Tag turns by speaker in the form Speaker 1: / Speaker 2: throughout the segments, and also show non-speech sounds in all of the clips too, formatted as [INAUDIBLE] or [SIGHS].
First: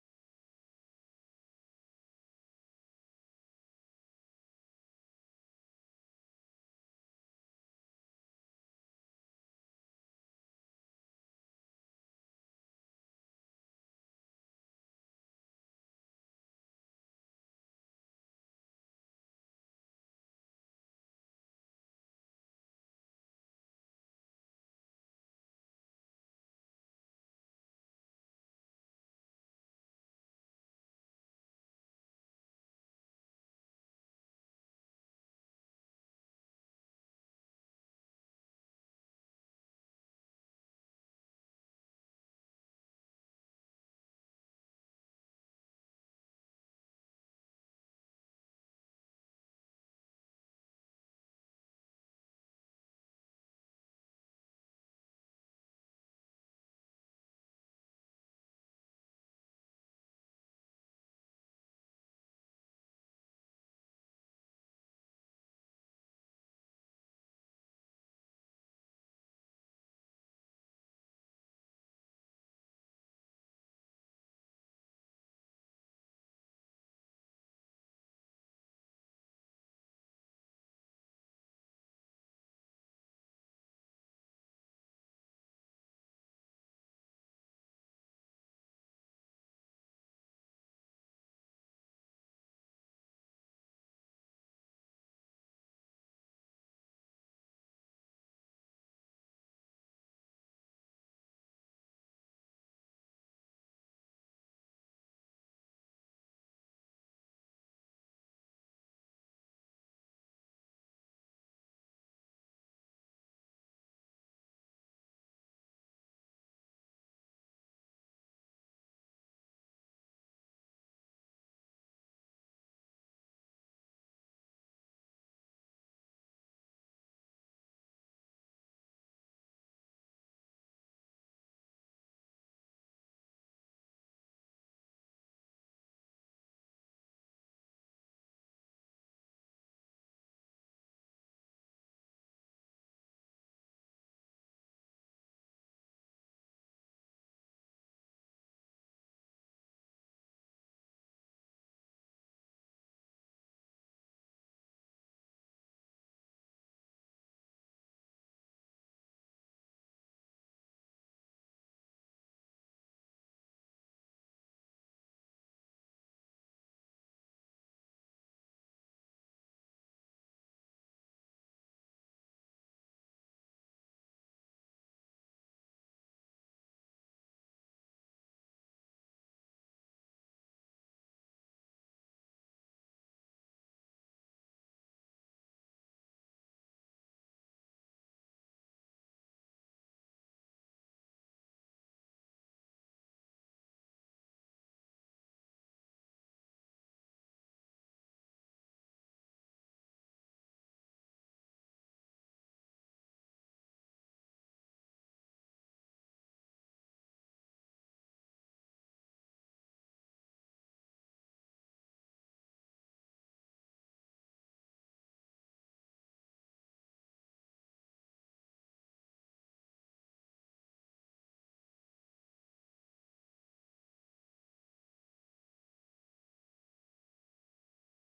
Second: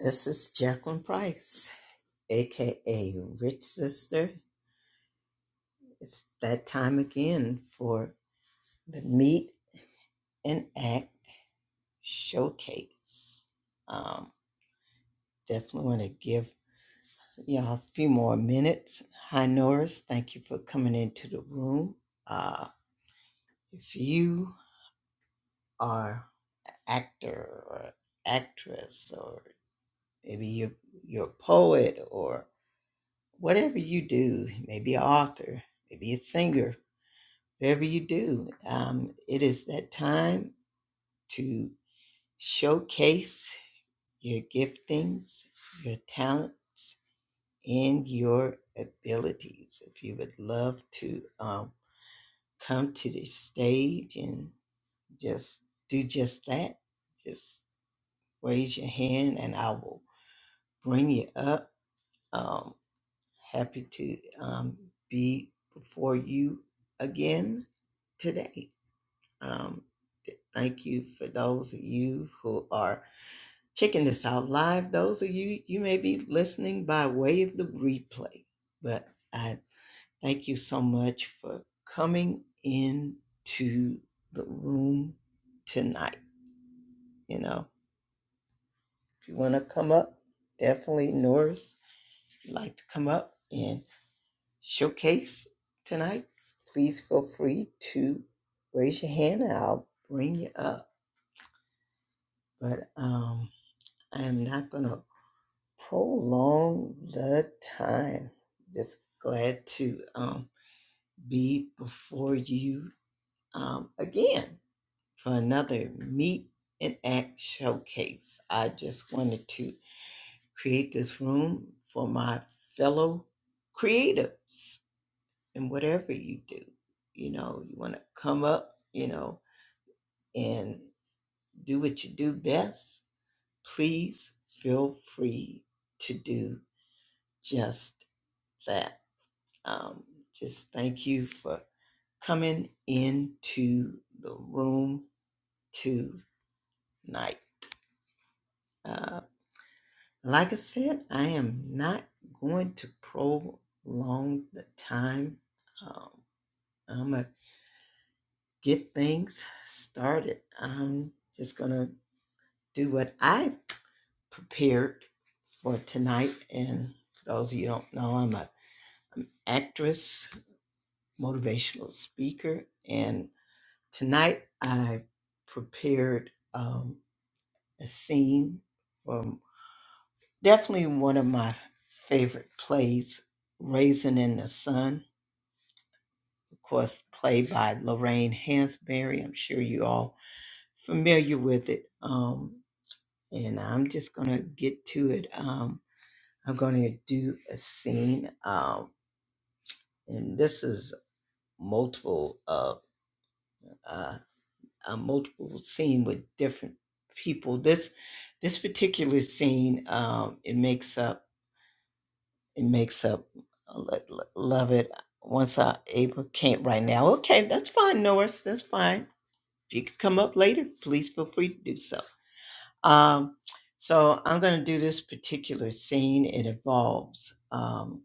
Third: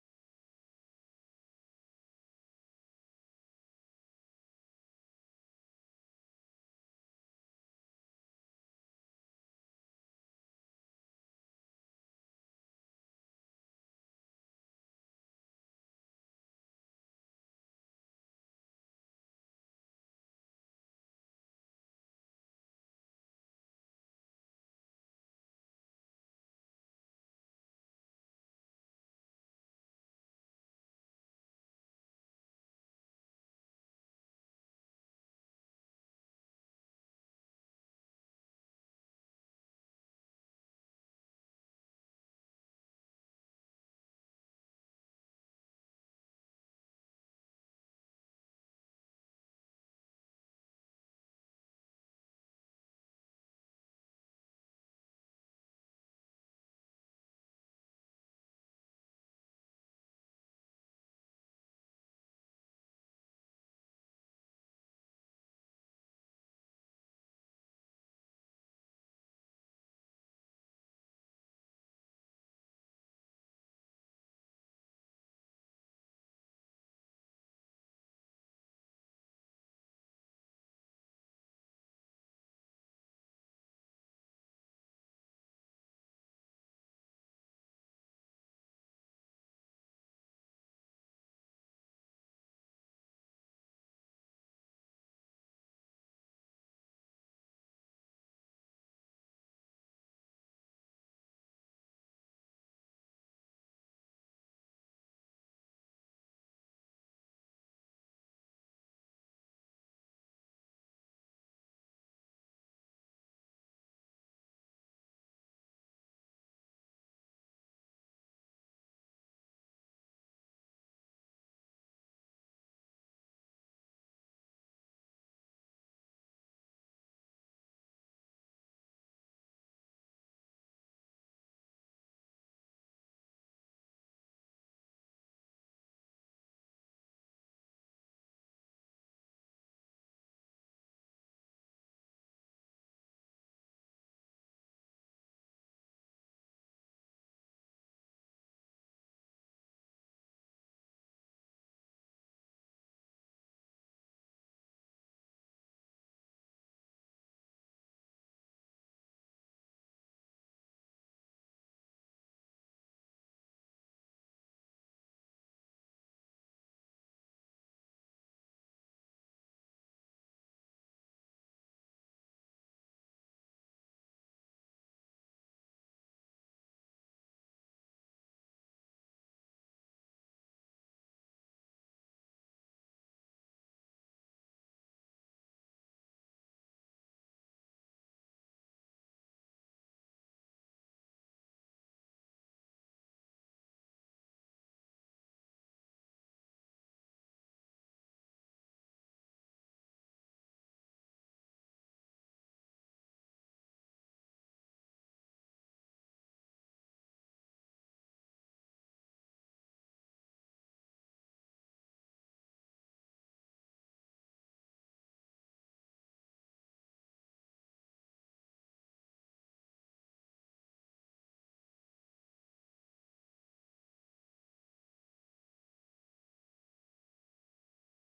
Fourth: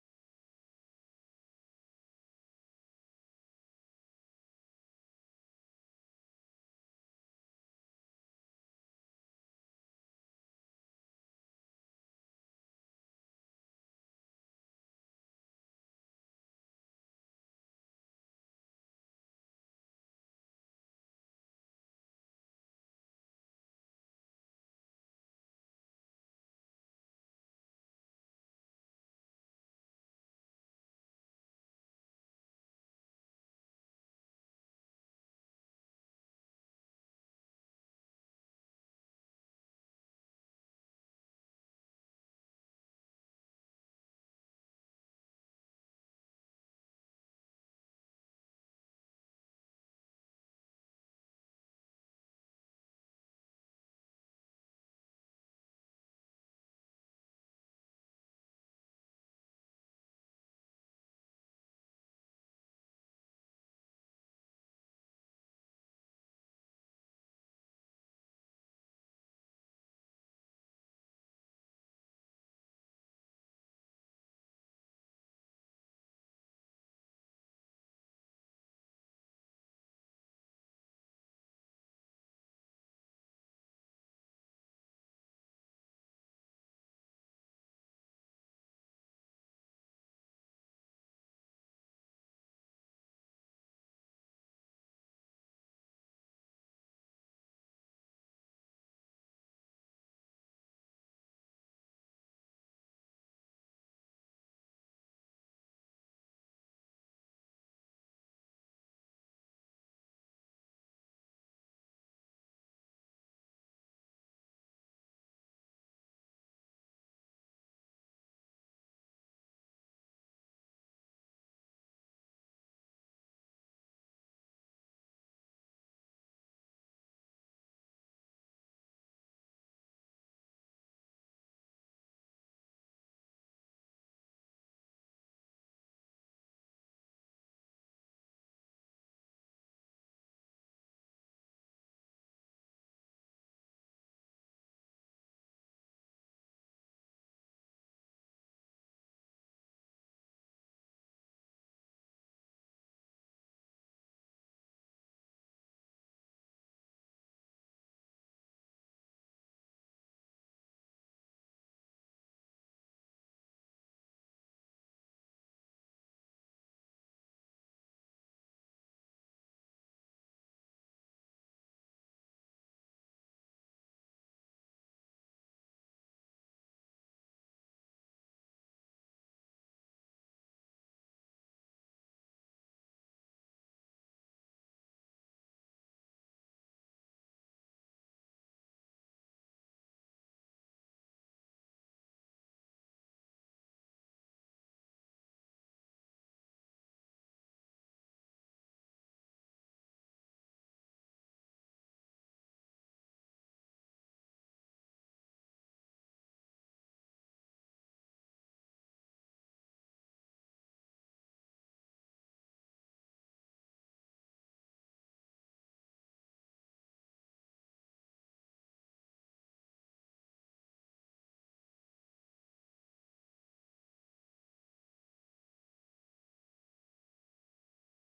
Speaker 1: This is Jacqueline Price, aka Rich Sister. It's that time again for the Meet and Act Showcase. Um, definitely want to give y'all a few more minutes. Hi, Norris. Thank you for coming into the room. Uh, if you are an actor or actress, or maybe you're, you're a poet or whatever you do, maybe an author, maybe a singer, whatever you do, um, it is that time to showcase your giftings, your talents, and your abilities. If you would love to um, come to the stage and just do just that, just raise your hand and I will bring you up. Um, happy to um, be before you again today. Um, Thank you for those of you who are checking this out live. Those of you, you may be listening by way of the replay, but I thank you so much for coming in to the room tonight. You know, if you want to come up, definitely Norris, if you'd like to come up and showcase tonight, please feel free to raise your hand and I'll bring you up. But um, I am not going to prolong the time. Just glad to um, be before you um, again for another Meet and Act showcase. I just wanted to create this room for my fellow creatives and whatever you do. You know, you want to come up, you know, and do what you do best. Please feel free to do just that Um, just thank you for coming into the room tonight. Uh, like I said, I am not going to prolong the time. Um, I'm going to get things started. I'm just going to do what I prepared for tonight. And for those of you who don't know, I'm an actress, motivational speaker, and Tonight I prepared um, a scene from definitely one of my favorite plays, Raisin in the Sun, of course, played by Lorraine Hansberry. I'm sure you all familiar with it. Um, and I'm just going to get to it. Um, I'm going to do a scene, um, and this is multiple. of Uh, uh, multiple scene with different people. This this particular scene, um, it makes up it makes up. uh, lo- lo- Love it. Once I able can't right now. Okay, that's fine, Norris. That's fine. If you can come up later, please feel free to do so. Um, so I'm going to do this particular scene. It involves um,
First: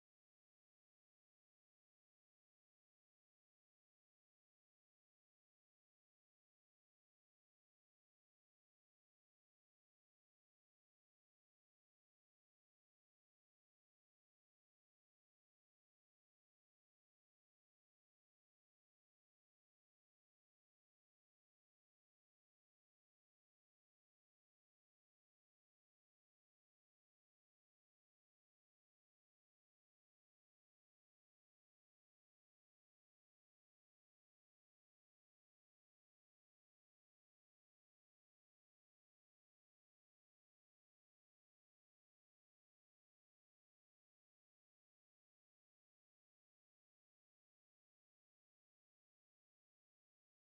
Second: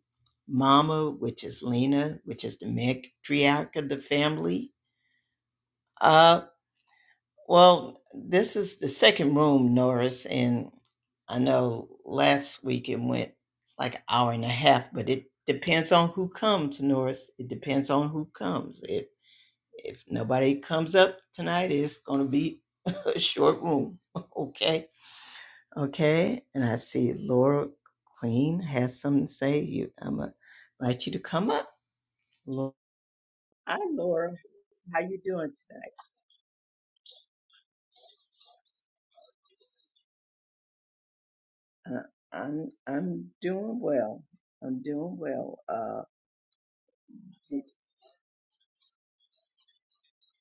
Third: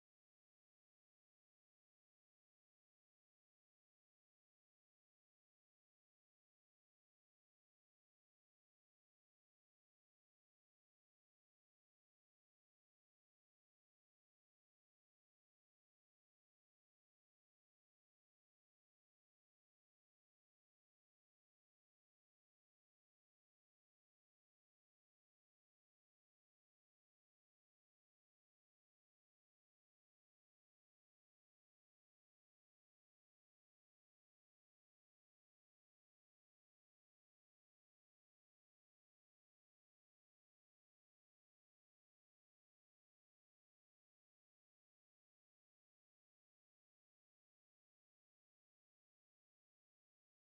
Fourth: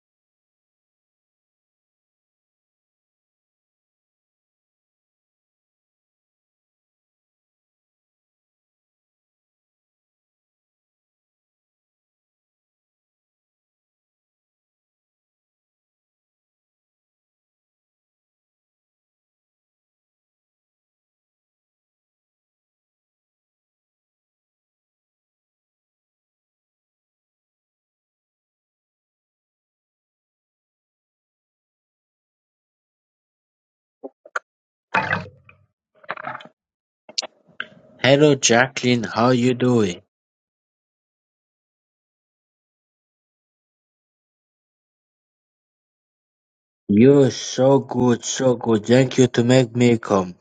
Speaker 1: Mama, which is Lena, which is the matriarch of the family. Uh, Well, this is the second room, Norris, and I know last week it went like an hour and a half, but it depends on who comes, Norris. It depends on who comes. If if nobody comes up tonight, it's gonna be [LAUGHS] a short room. [LAUGHS] okay. Okay. And I see Laura Queen has something to say. You I'm gonna invite you to come up. Lo- Hi Laura. How you doing
Speaker 2: Hello Jacqueline, how you doing?
Speaker 1: Uh, I'm I'm doing well. I'm doing well. Uh,
Speaker 2: You're
Speaker 1: did,
Speaker 2: so good, so good. Thank you to make me come.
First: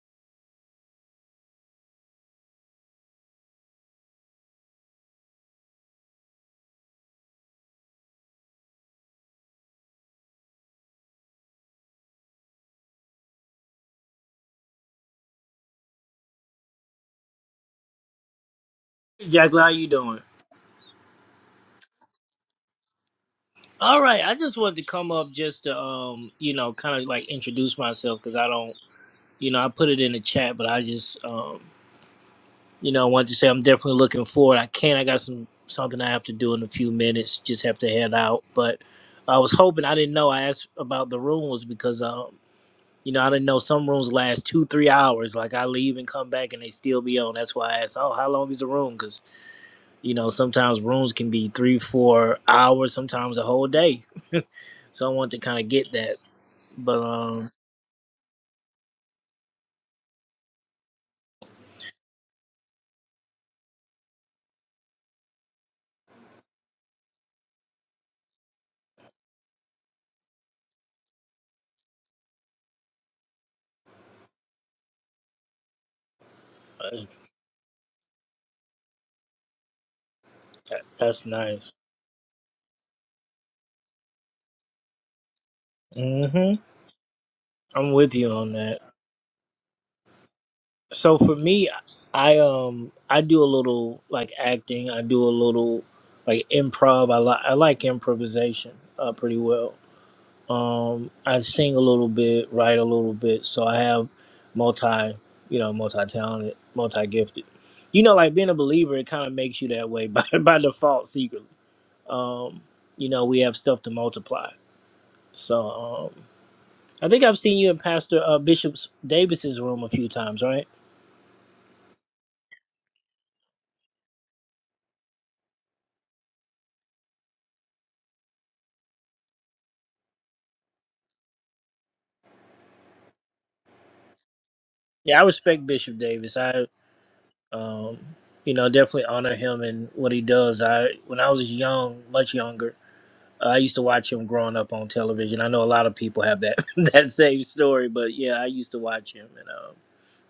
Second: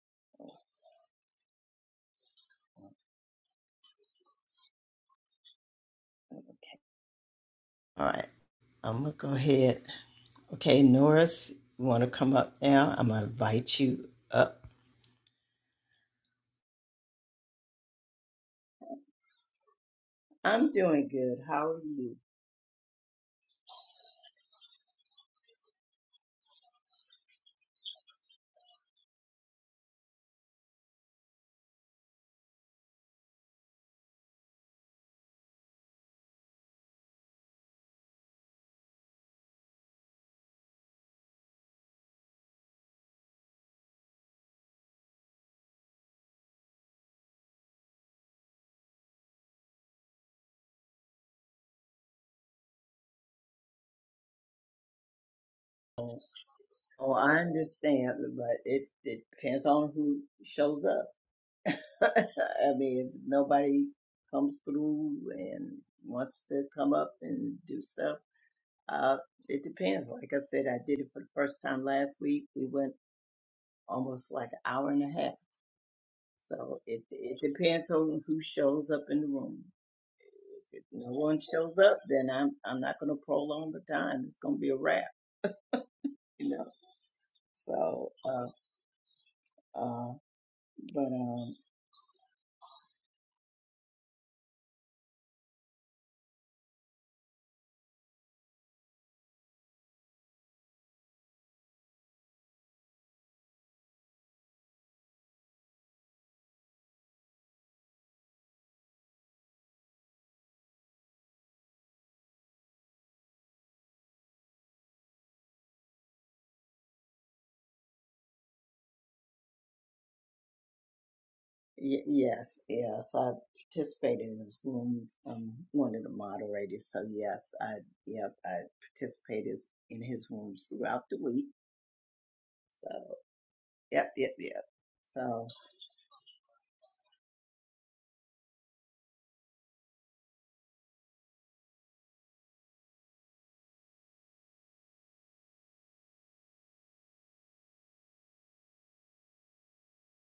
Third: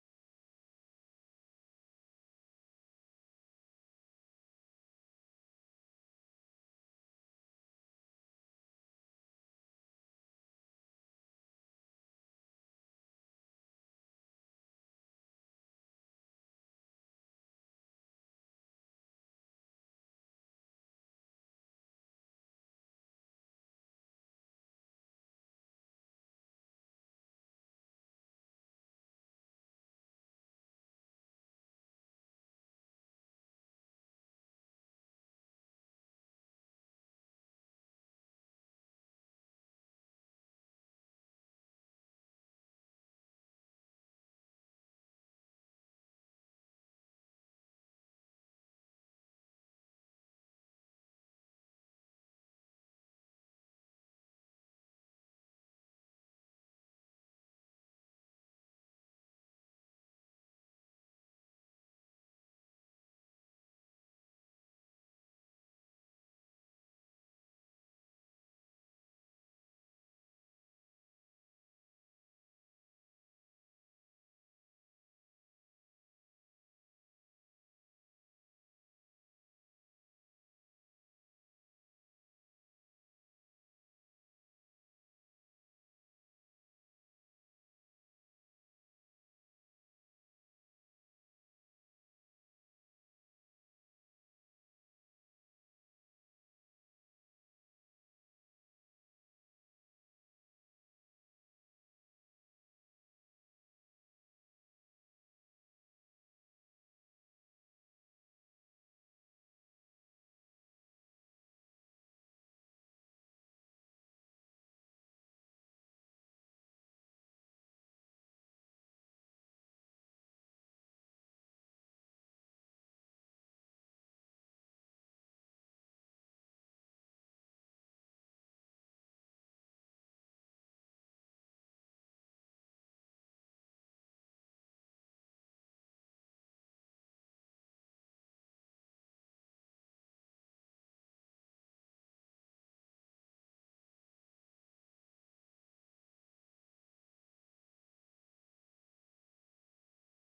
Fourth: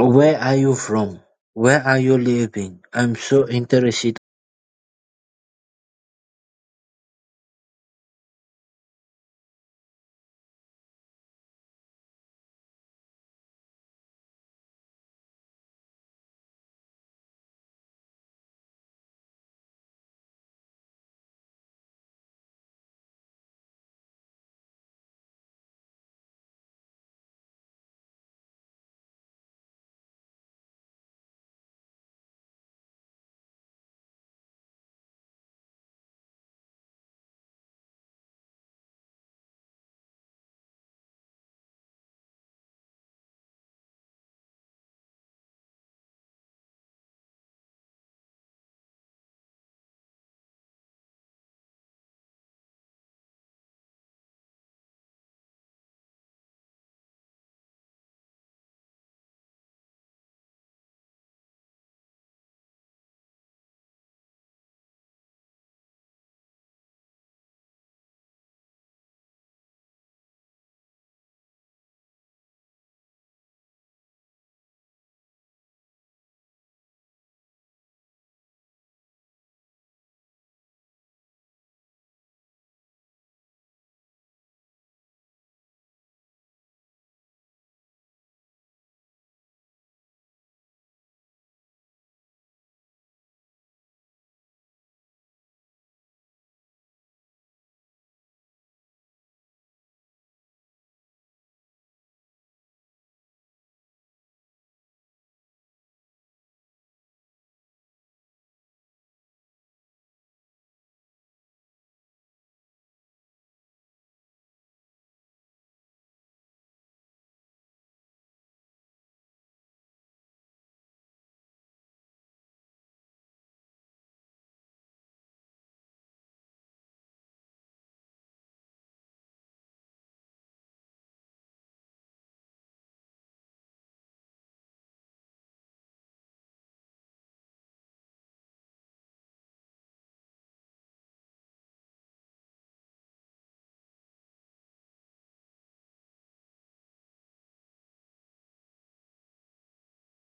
Speaker 2: Where are you from? Where are you living? I'm so interested
Speaker 1: okay. All right. I'm gonna go ahead. Okay, Norris, you want to come up now? I'm gonna invite you up.
Speaker 3: Jack, how you doing?
Speaker 1: I'm doing good. How are you?
Speaker 3: All right, I just wanted to come up just to, um, you know, kind of like introduce myself because I don't, you know, I put it in the chat, but I just, um, you know, wanted to say I'm definitely looking forward. I can't, I got some something I have to do in a few minutes. Just have to head out, but I was hoping I didn't know. I asked about the rooms because, um, you know, I didn't know some rooms last two, three hours. Like I leave and come back and they still be on. That's why I asked, oh, how long is the room? Because You know, sometimes rooms can be three, four hours, sometimes a whole day. [LAUGHS] so I want to kind of get that.
Speaker 1: Oh,
Speaker 3: But
Speaker 1: oh, I
Speaker 3: um,
Speaker 1: understand, but it, it depends on who shows up. [LAUGHS] I mean, if nobody comes through and wants to come up and do stuff, uh, it depends. Like I said, I did it for the first time last week. We went. almost like an hour and a half. So it it depends on who shows up in the room.
Speaker 3: that,
Speaker 1: If no
Speaker 3: that's
Speaker 1: one
Speaker 3: nice.
Speaker 1: shows up, then I'm I'm not going to prolong the time. It's going to be a wrap, you
Speaker 3: hmm
Speaker 1: know.
Speaker 3: I'm
Speaker 1: So,
Speaker 3: with you on
Speaker 1: uh,
Speaker 3: that.
Speaker 1: uh, but
Speaker 3: So for
Speaker 1: um,
Speaker 3: me, I um I do a little like acting. I do a little like improv. I like I like improvisation uh, pretty well. Um, I sing a little bit, write a little bit, so I have multi, you know, multi-talented, multi-gifted. You know, like being a believer, it kind of makes you that way by [LAUGHS] by default secretly. Um, you know, we have stuff to multiply. So um, I think I've seen you in Pastor uh, Bishop Davis's room a few times, right?
Speaker 1: y- yes, yes, I participated in this room. Um, one of the moderators. So yes, I yep, I participated in his rooms throughout the week. So yep, yep, yep.
Speaker 3: Yeah, I
Speaker 1: So
Speaker 3: respect Bishop Davis. I, um, you know, definitely honor him and what he does. I when I was young, much younger. Uh, I used to watch him growing up on television. I know a lot of people have that [LAUGHS] that same story, but yeah, I used to watch him and um,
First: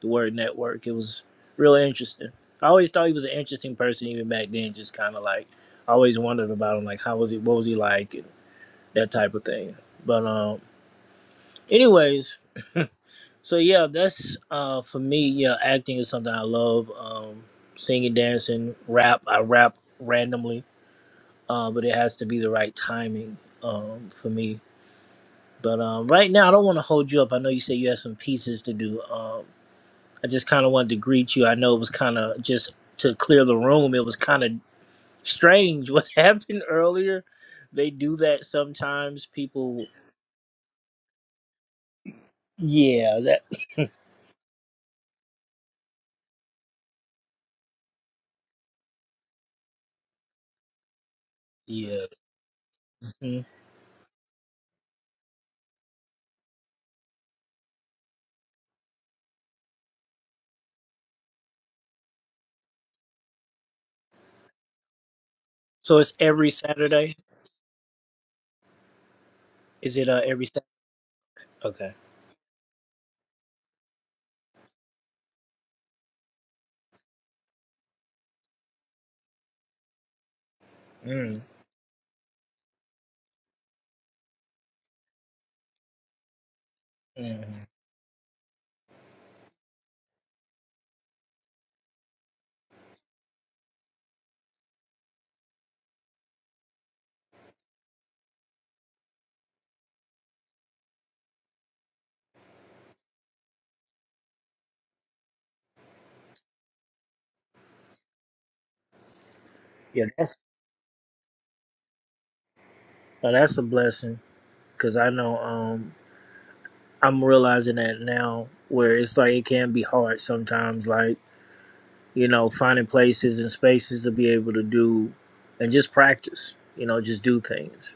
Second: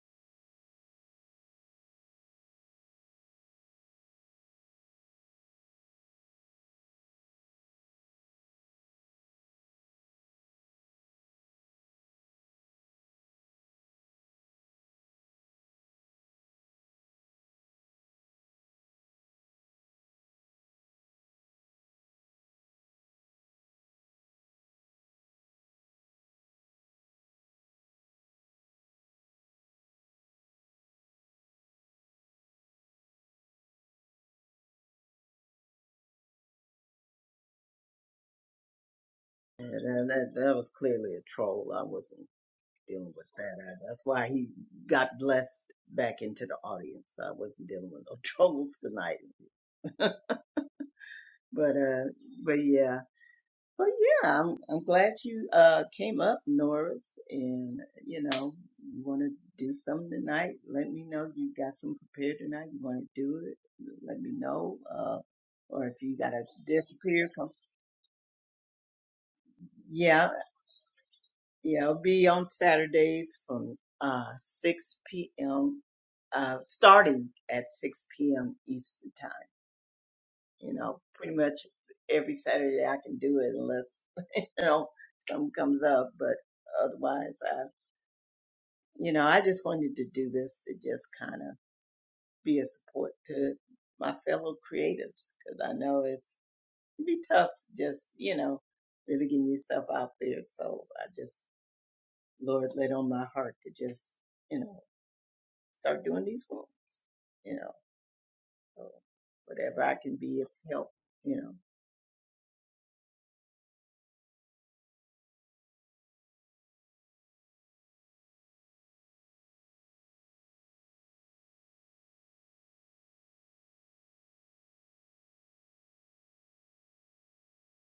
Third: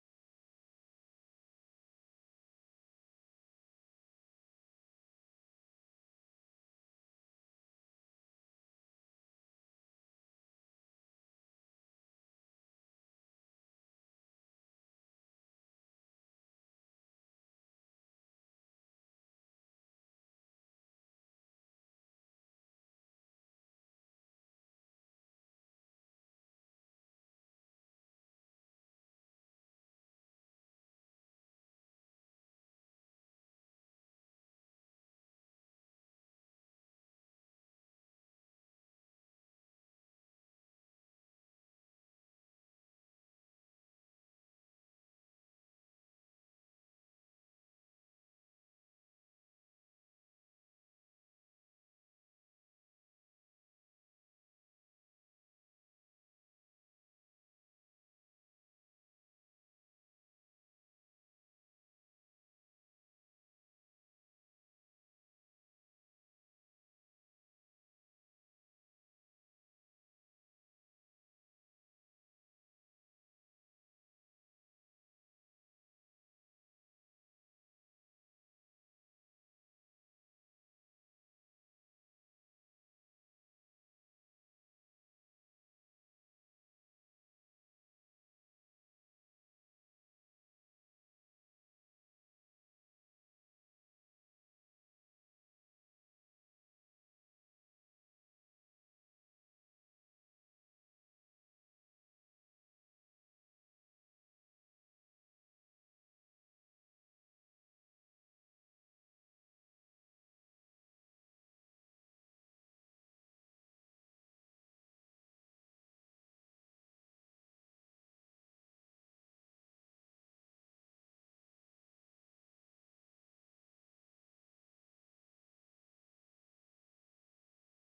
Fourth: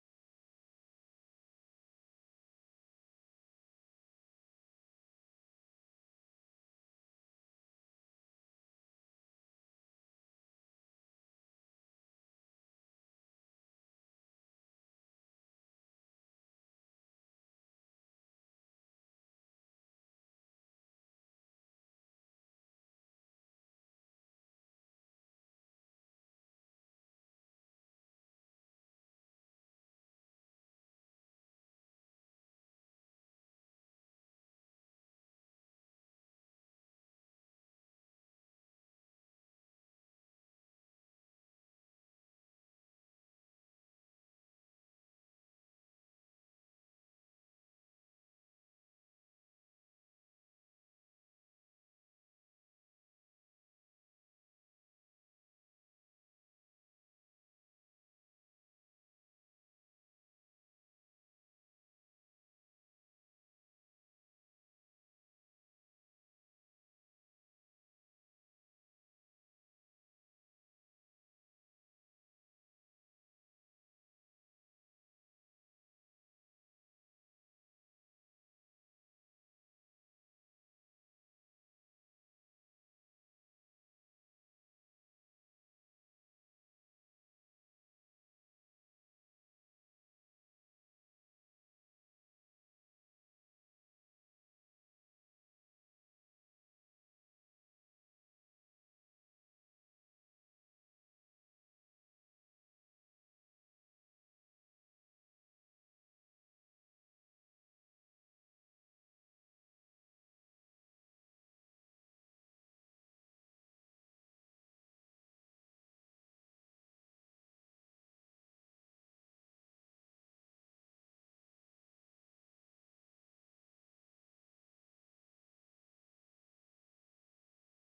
Speaker 3: the Word Network. It was really interesting. I always thought he was an interesting person, even back then. Just kind of like I always wondered about him, like how was he, what was he like, and that type of thing. But um, anyways, [LAUGHS] so yeah, that's uh for me. Yeah, acting is something I love. Um, singing, dancing, rap. I rap randomly, uh, but it has to be the right timing um for me But um, right now, I don't want to hold you up. I know you said you had some pieces to do. Um, I just kind of wanted to greet you. I know it was kind of just to clear the room. It was kind of strange what [LAUGHS] happened earlier. They do that sometimes.
Speaker 1: yeah,
Speaker 3: People,
Speaker 1: that, that that was clearly a troll. I wasn't. dealing
Speaker 3: yeah,
Speaker 1: with
Speaker 3: that
Speaker 1: that. I, that's why he got blessed back into the audience. I wasn't dealing with no [LAUGHS] troubles tonight. But uh,
Speaker 3: yeah.
Speaker 1: but yeah,
Speaker 3: Mhm.
Speaker 1: but yeah, I'm I'm glad you uh came up, Norris, and you know you want to do something tonight. Let me know you got something prepared tonight. You want to do it? Let me know. Uh, or
Speaker 3: So
Speaker 1: if
Speaker 3: it's
Speaker 1: you gotta
Speaker 3: every Saturday.
Speaker 1: disappear, come.
Speaker 3: Is it uh,
Speaker 1: yeah.
Speaker 3: every Saturday?
Speaker 1: Yeah,
Speaker 3: Okay.
Speaker 1: it'll be on Saturdays from uh, 6 p.m. Uh, starting at 6 p.m. Eastern time. You know, pretty
Speaker 3: Mm,
Speaker 1: much every Saturday I can do it unless [LAUGHS] you know something comes up. But otherwise,
Speaker 3: mm.
Speaker 1: I you know I just wanted to do this to just kind of be a support to my fellow creatives because I know it's it'd be tough just you know really getting yourself out there. So I just Lord laid on my heart to just you know. start doing these forms, you know, so whatever I
Speaker 3: Yeah,
Speaker 1: can
Speaker 3: that's
Speaker 1: be of help, you know.
Speaker 3: oh, that's a blessing because I know um I'm realizing that now where it's like it can be hard sometimes. Like. you know, finding places and spaces to be able to do and just practice, you know, just do things.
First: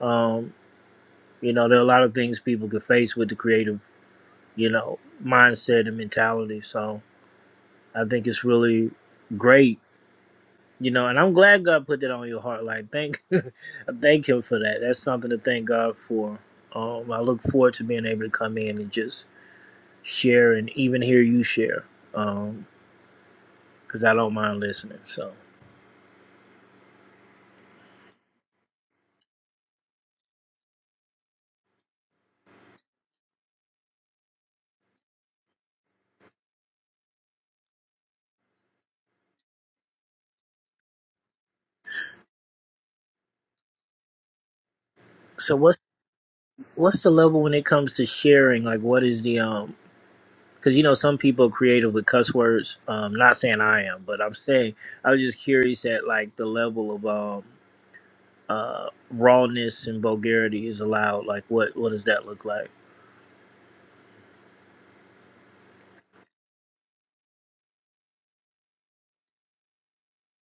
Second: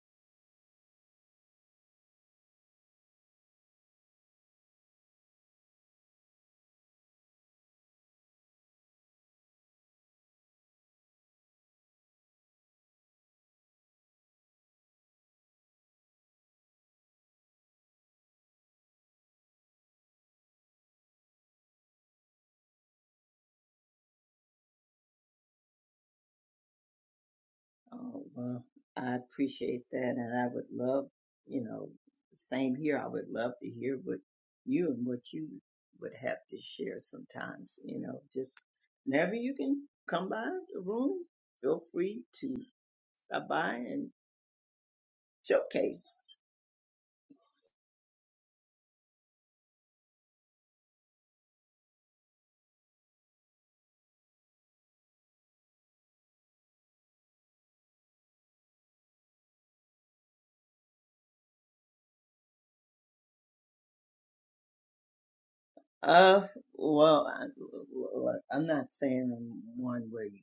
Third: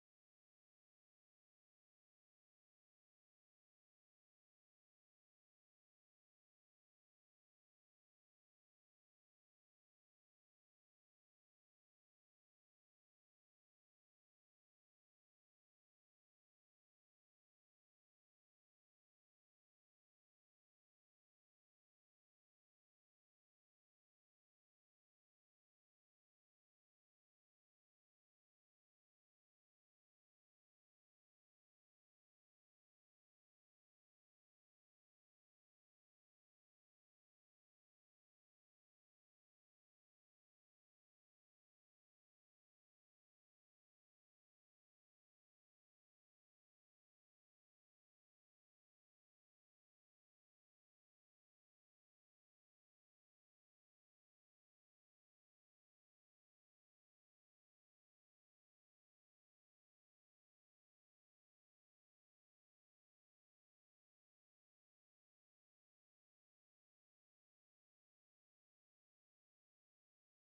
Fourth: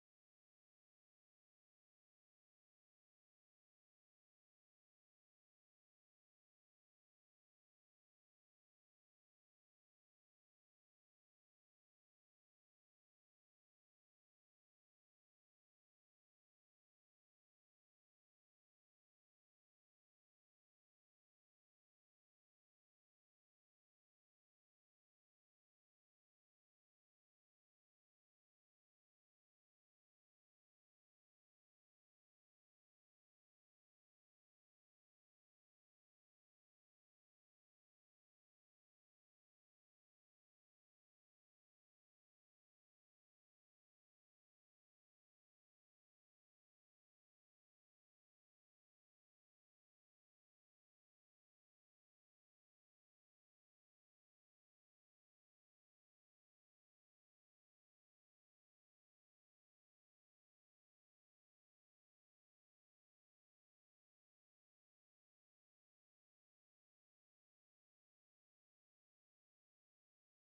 Speaker 3: Um, you know, there are a lot of things people could face with the creative, you know, mindset and mentality. So I think it's really great, you know, and I'm glad God put that on your heart. Like, thank, [LAUGHS] I thank Him for that. That's something to thank God for. Um, I look forward to being able to come in and just share and even hear you share because I don't mind listening. So,
Speaker 1: Oh, well, I appreciate that. And I would love, you know, same here. I would love to hear what you and what you would have to share sometimes, you know, just whenever you can come by the room, feel free to stop by and
Speaker 3: so what's
Speaker 1: showcase.
Speaker 3: what's the level when it comes to sharing? Like, what is the um? Because you know, some people are creative with cuss words. Um, not saying I am, but I'm saying I was just curious at like the level of um uh rawness and vulgarity is allowed. Like, what what does that look like?
Speaker 1: Uh, well, I, look, I'm not saying I'm one where you,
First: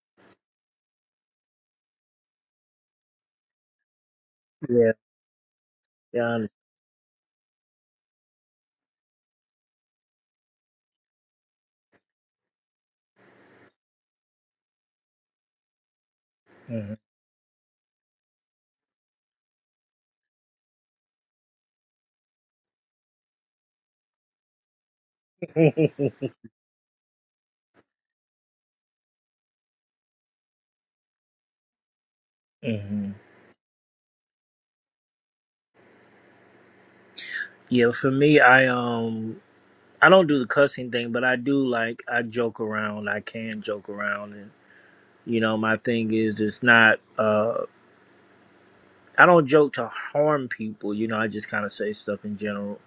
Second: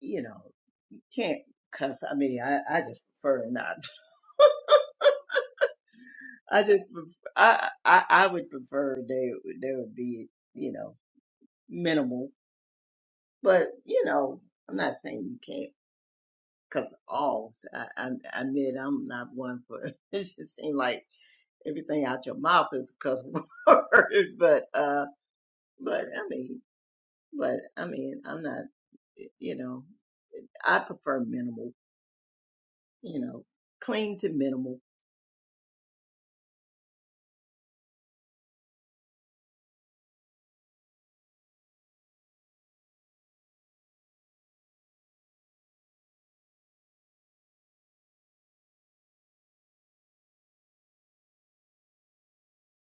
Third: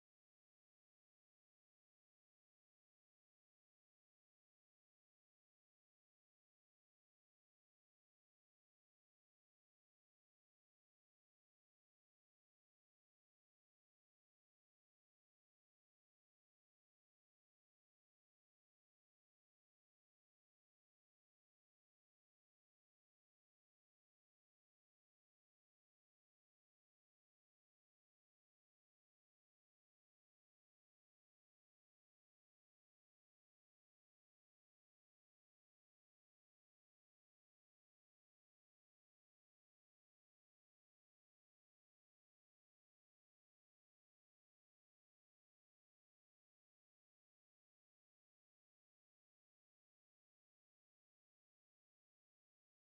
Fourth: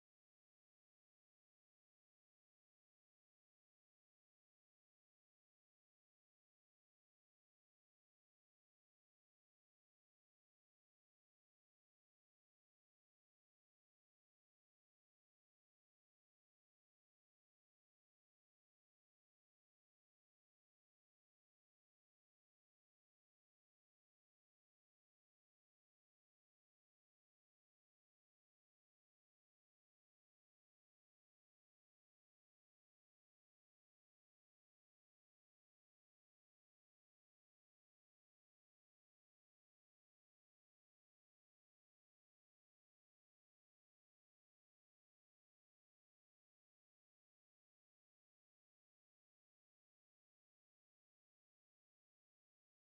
Speaker 1: you know, you can't cuss. I mean, I, I just prefer not. [LAUGHS]
Speaker 3: Yeah, yeah.
Speaker 1: I just, pref- I, I, I would prefer they, there would be, you know, minimal. But you know, I'm not saying you can't, cause
Speaker 3: hmm
Speaker 1: all. I, I, I admit I'm not one for. [LAUGHS] It just seems like everything out your mouth is a cuss [LAUGHS] word. But, uh, but I mean, but I mean, I'm not. You know, I prefer minimal.
Speaker 3: hmm
Speaker 1: You know, clean to minimal.
Speaker 3: [LAUGHS] Yeah, for me, I um I don't do the cussing thing, but I do like I joke around. I can joke around, and you know, my thing is it's not. Uh, I don't joke to harm people. You know, I just kind of say stuff in general.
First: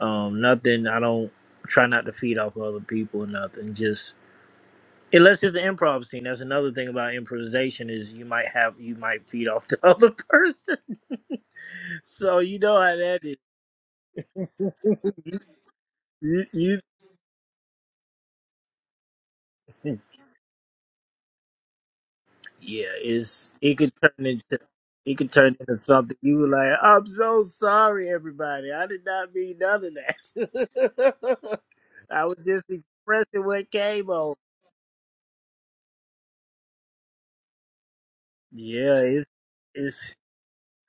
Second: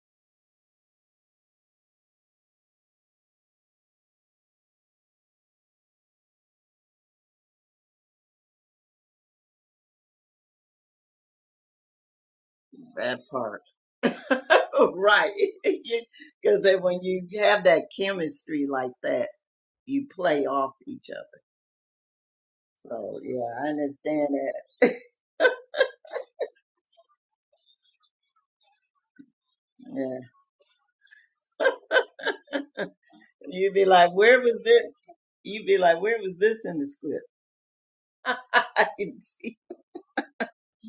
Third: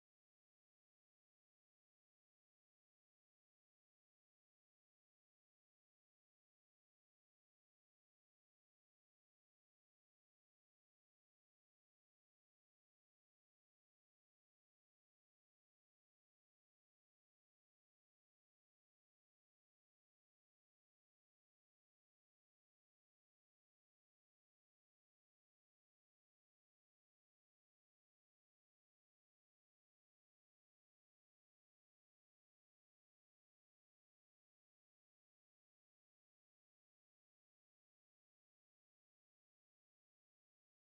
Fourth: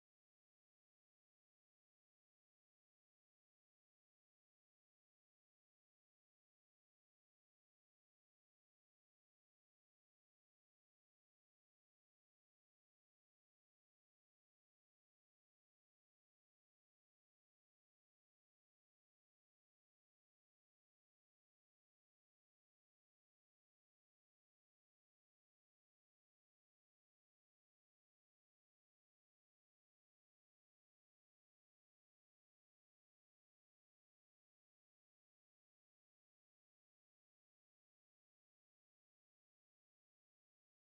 Speaker 3: Um, nothing. I don't try not to feed off of other people. or Nothing. Just unless it's an improv scene. That's another thing about improvisation is you might have you might feed off the [LAUGHS] other person. so you know how
Speaker 1: That
Speaker 3: that is.
Speaker 1: part, [LAUGHS] right? [LAUGHS]
Speaker 3: You,
Speaker 1: Because
Speaker 3: you
Speaker 1: when you have that chemistry like that.
Speaker 3: hmm,
Speaker 1: you play off each other.
Speaker 3: yeah.
Speaker 1: So yeah,
Speaker 3: It's
Speaker 1: I
Speaker 3: it could turn
Speaker 1: understand
Speaker 3: into.
Speaker 1: that. [LAUGHS]
Speaker 3: It could turn into something. You were like, "I'm so sorry, everybody. I did not mean none of
Speaker 1: Yeah.
Speaker 3: that. [LAUGHS] I was just expressing what
Speaker 1: You'd be
Speaker 3: came
Speaker 1: like, where was this? You'd be like, where was this in the script? [LAUGHS] I
Speaker 3: Yeah,
Speaker 1: didn't
Speaker 3: it's
Speaker 1: see.
Speaker 3: it's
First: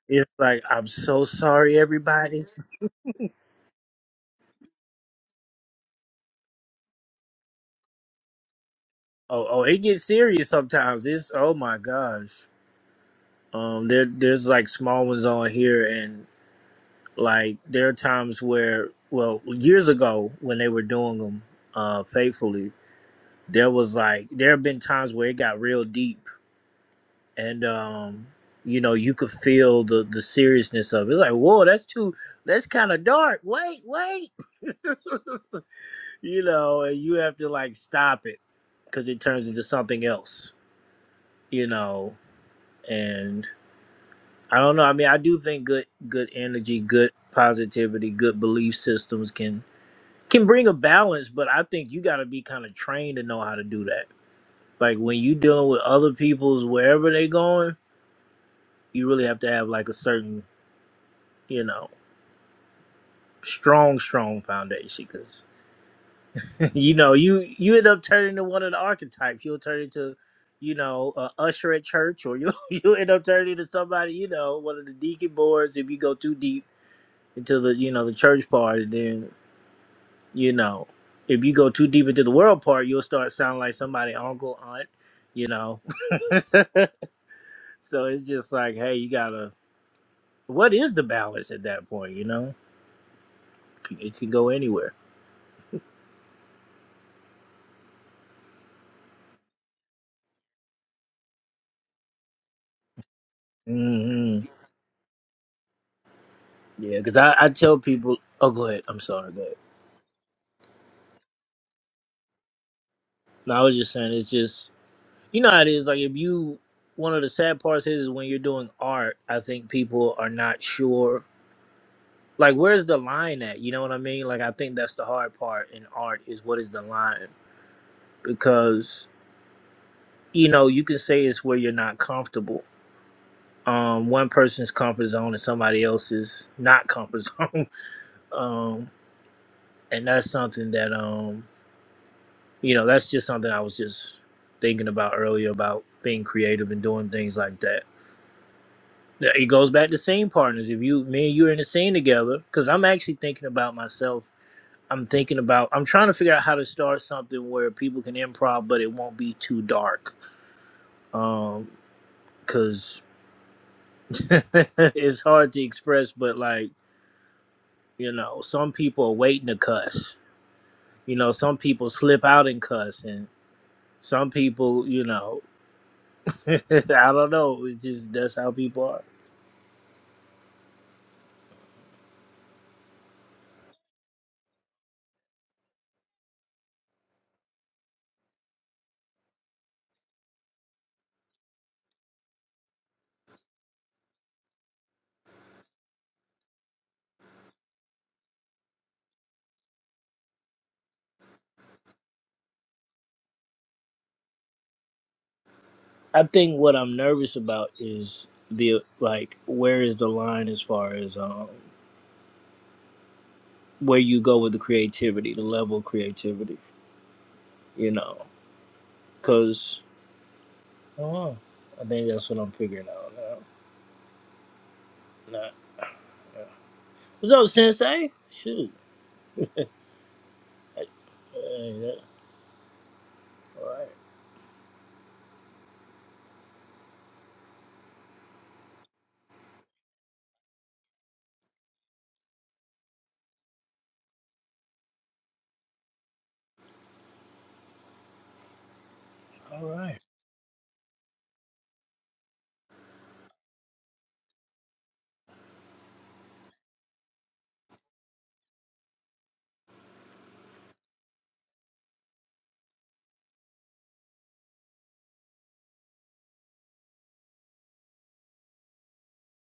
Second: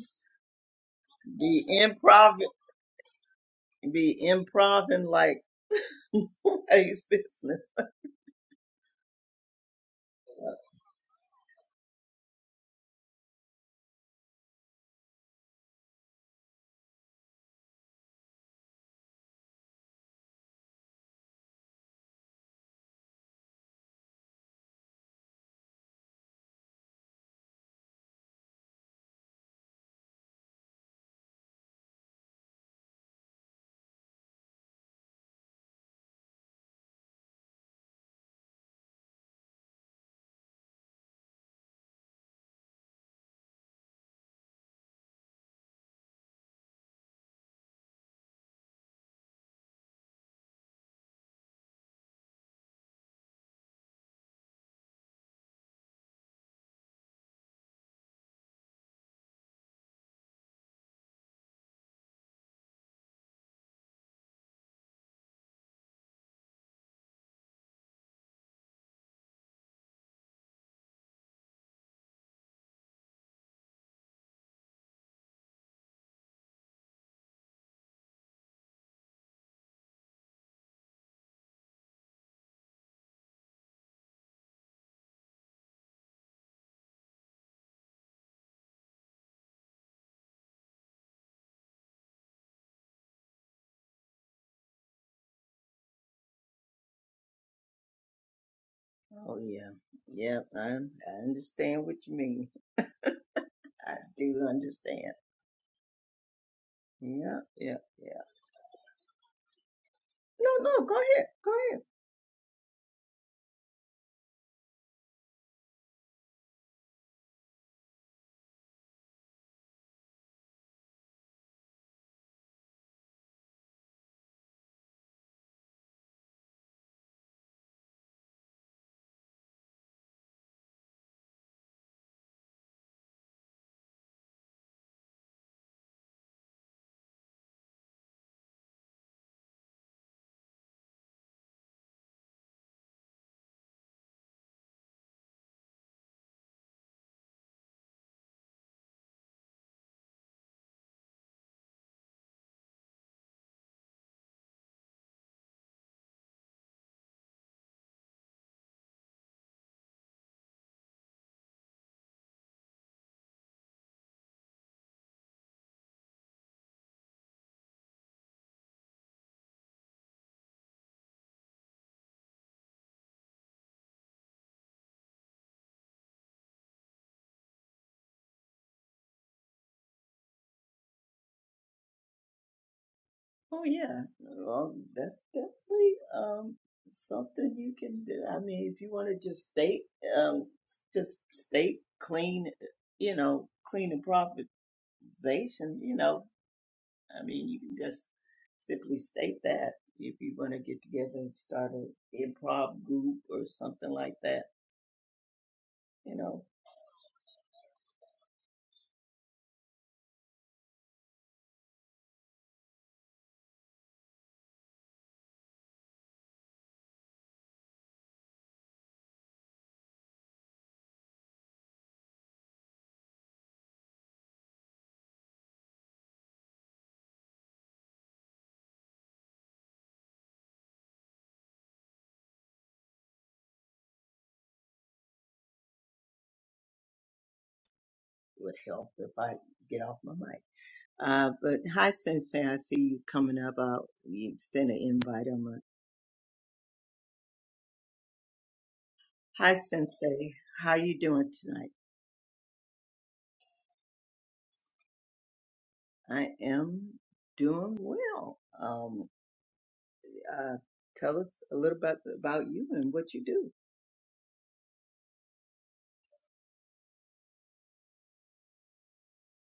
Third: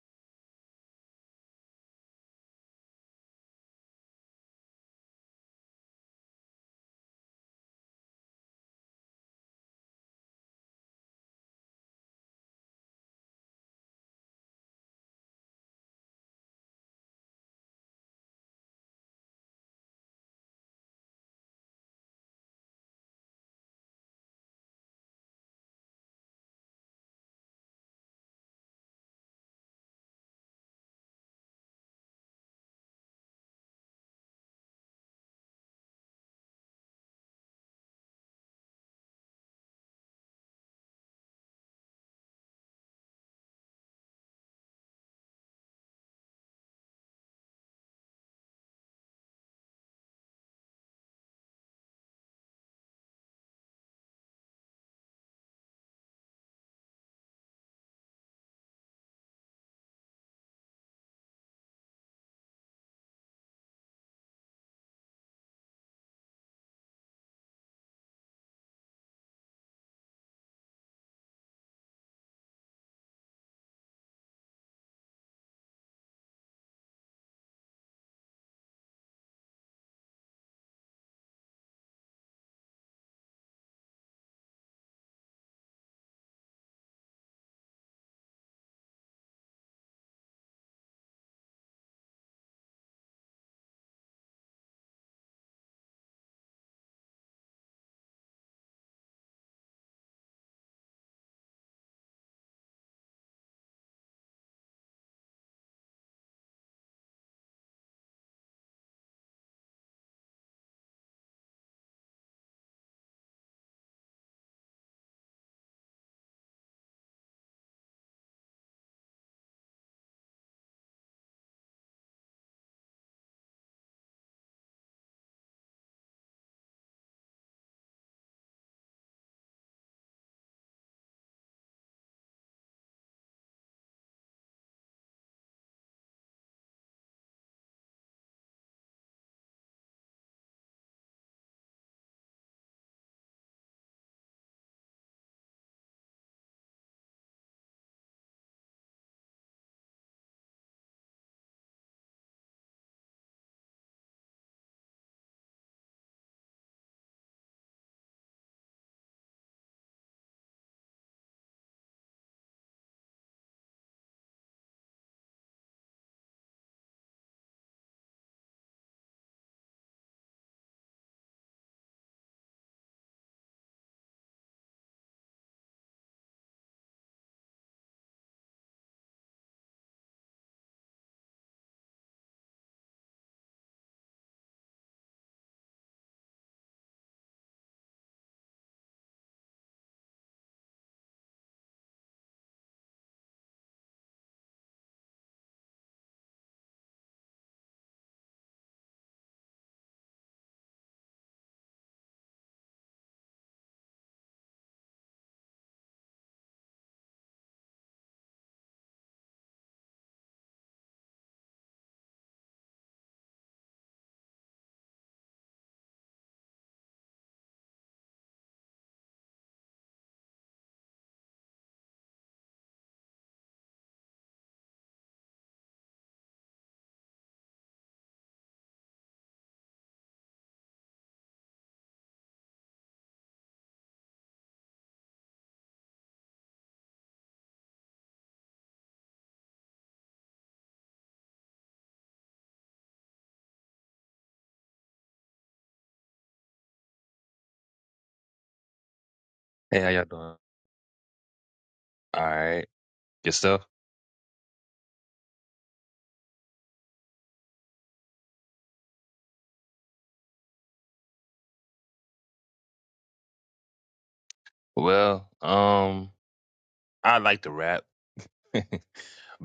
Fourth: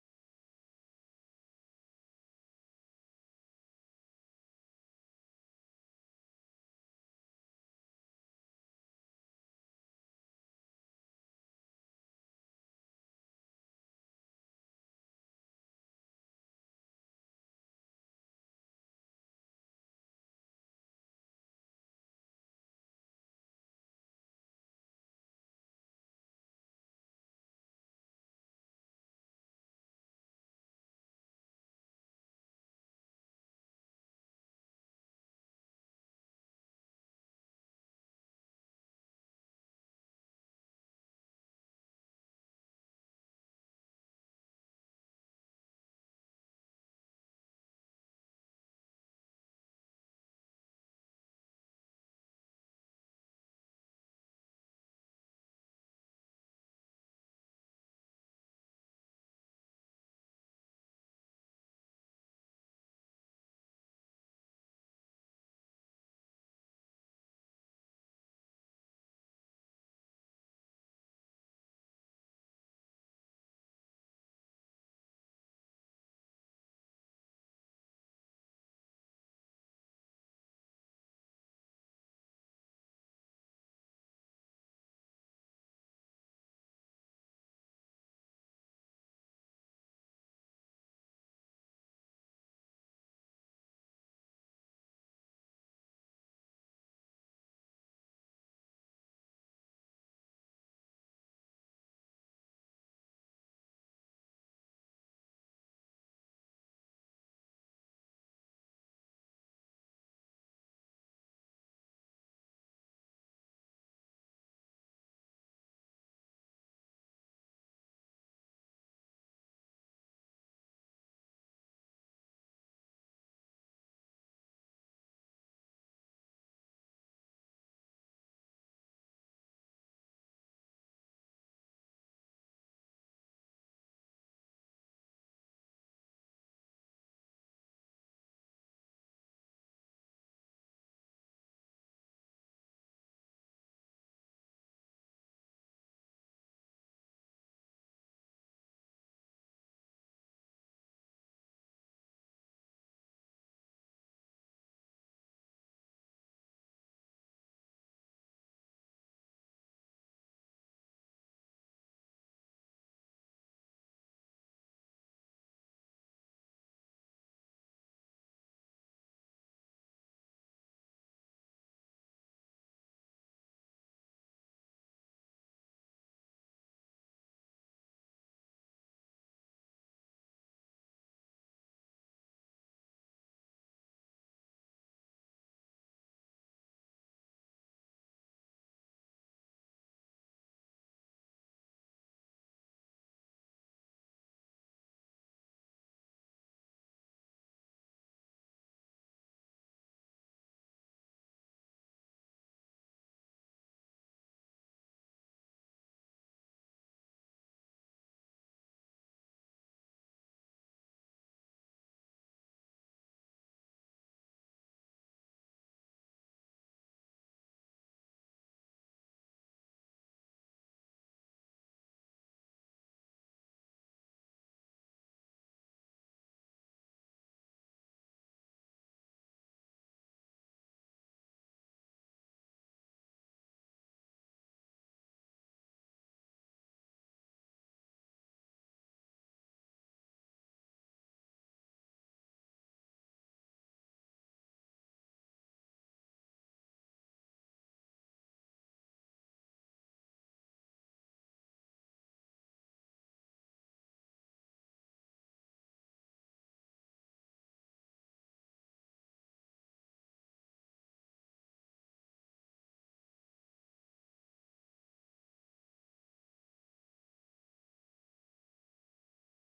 Speaker 3: it's like I'm so
Speaker 1: Be
Speaker 3: sorry,
Speaker 1: improv,
Speaker 3: everybody.
Speaker 1: be improving like [LAUGHS] nobody's business.
Speaker 3: Oh, oh, it gets serious sometimes. It's oh my gosh. Um, there there's like small ones on here, and like there are times where, well, years ago when they were doing them uh, faithfully, there was like there have been times where it got real deep, and um, you know, you could feel the the seriousness of it. It's like, whoa, that's too, that's kind of dark. Wait, wait. [LAUGHS] you know, and you have to like stop it because it turns into something else, you know. And I don't know. I mean, I do think good, good energy, good positivity, good belief systems can can bring a balance, but I think you got to be kind of trained to know how to do that. Like when you dealing with other people's wherever they going, you really have to have like a certain, you know, strong, strong foundation. You know, you you end up turning to one of the archetypes. You'll turn into, you know, a usher at church, or you [LAUGHS] you end up turning into somebody, you know, one of the deacon boards. If you go too deep into the you know the church part, and then you know, if you go too deep into the world part, you'll start sounding like somebody uncle aunt, you know. [LAUGHS] so it's just like, hey, you gotta. What is the balance at that point? You know, it can go anywhere.
Speaker 1: Oh yeah, yeah. I I understand what you mean. I
Speaker 3: hmm
Speaker 1: do understand.
Speaker 3: Yeah, because I
Speaker 1: Yeah,
Speaker 3: I tell
Speaker 1: yeah,
Speaker 3: people,
Speaker 1: yeah.
Speaker 3: oh, go ahead. I'm sorry, go ahead.
Speaker 1: No, no. Go ahead. Go ahead.
Speaker 3: No, I was just saying it's just you know how it is like if you one of the sad parts is when you're doing art i think people are not sure like where's the line at you know what i mean like i think that's the hard part in art is what is the line because you know you can say it's where you're not comfortable um one person's comfort zone and somebody else's not comfort [LAUGHS] zone um and that's something that um you know that's just something i was just thinking about earlier about being creative and doing things like that It goes back to scene partners. If you, me and you are in the scene together, because I'm actually thinking about myself. I'm thinking about. I'm trying to figure out how to start something where people can improv, but it won't be too dark. Um, because [LAUGHS] it's hard to express, but like you know, some people are waiting to cuss. You know, some people slip out and cuss, and some people, you know, [LAUGHS] I don't know. It just that's how people are.
Speaker 1: Oh yeah. Um, that's definitely um something you can do. I mean, if you want to just state um s- just state clean, you know, clean improvisation. You know, I mean, you can just simply state that if you want to get together and start an improv group or something like that you
Speaker 3: I
Speaker 1: know.
Speaker 3: think what I'm nervous about is the like where is the line as far as um where you go with the creativity, the level of creativity, you know? Because I don't know. I think that's what I'm figuring out now. Not, yeah. What's up, Sensei? Shoot. Hey, yeah. All right.
Speaker 1: would help if I get off my mic. Uh, but hi, Sensei. I see you coming up. I'll you send an invite. I'm a, hi,
Speaker 3: All
Speaker 4: Hey, how
Speaker 3: right.
Speaker 4: y'all doing?
Speaker 1: Sensei. How you doing tonight?
Speaker 4: All right, good stuff.
Speaker 1: I am doing well. Um, uh, tell us a little bit about you and what you do.
Speaker 4: Well, um, I like to rap. [LAUGHS]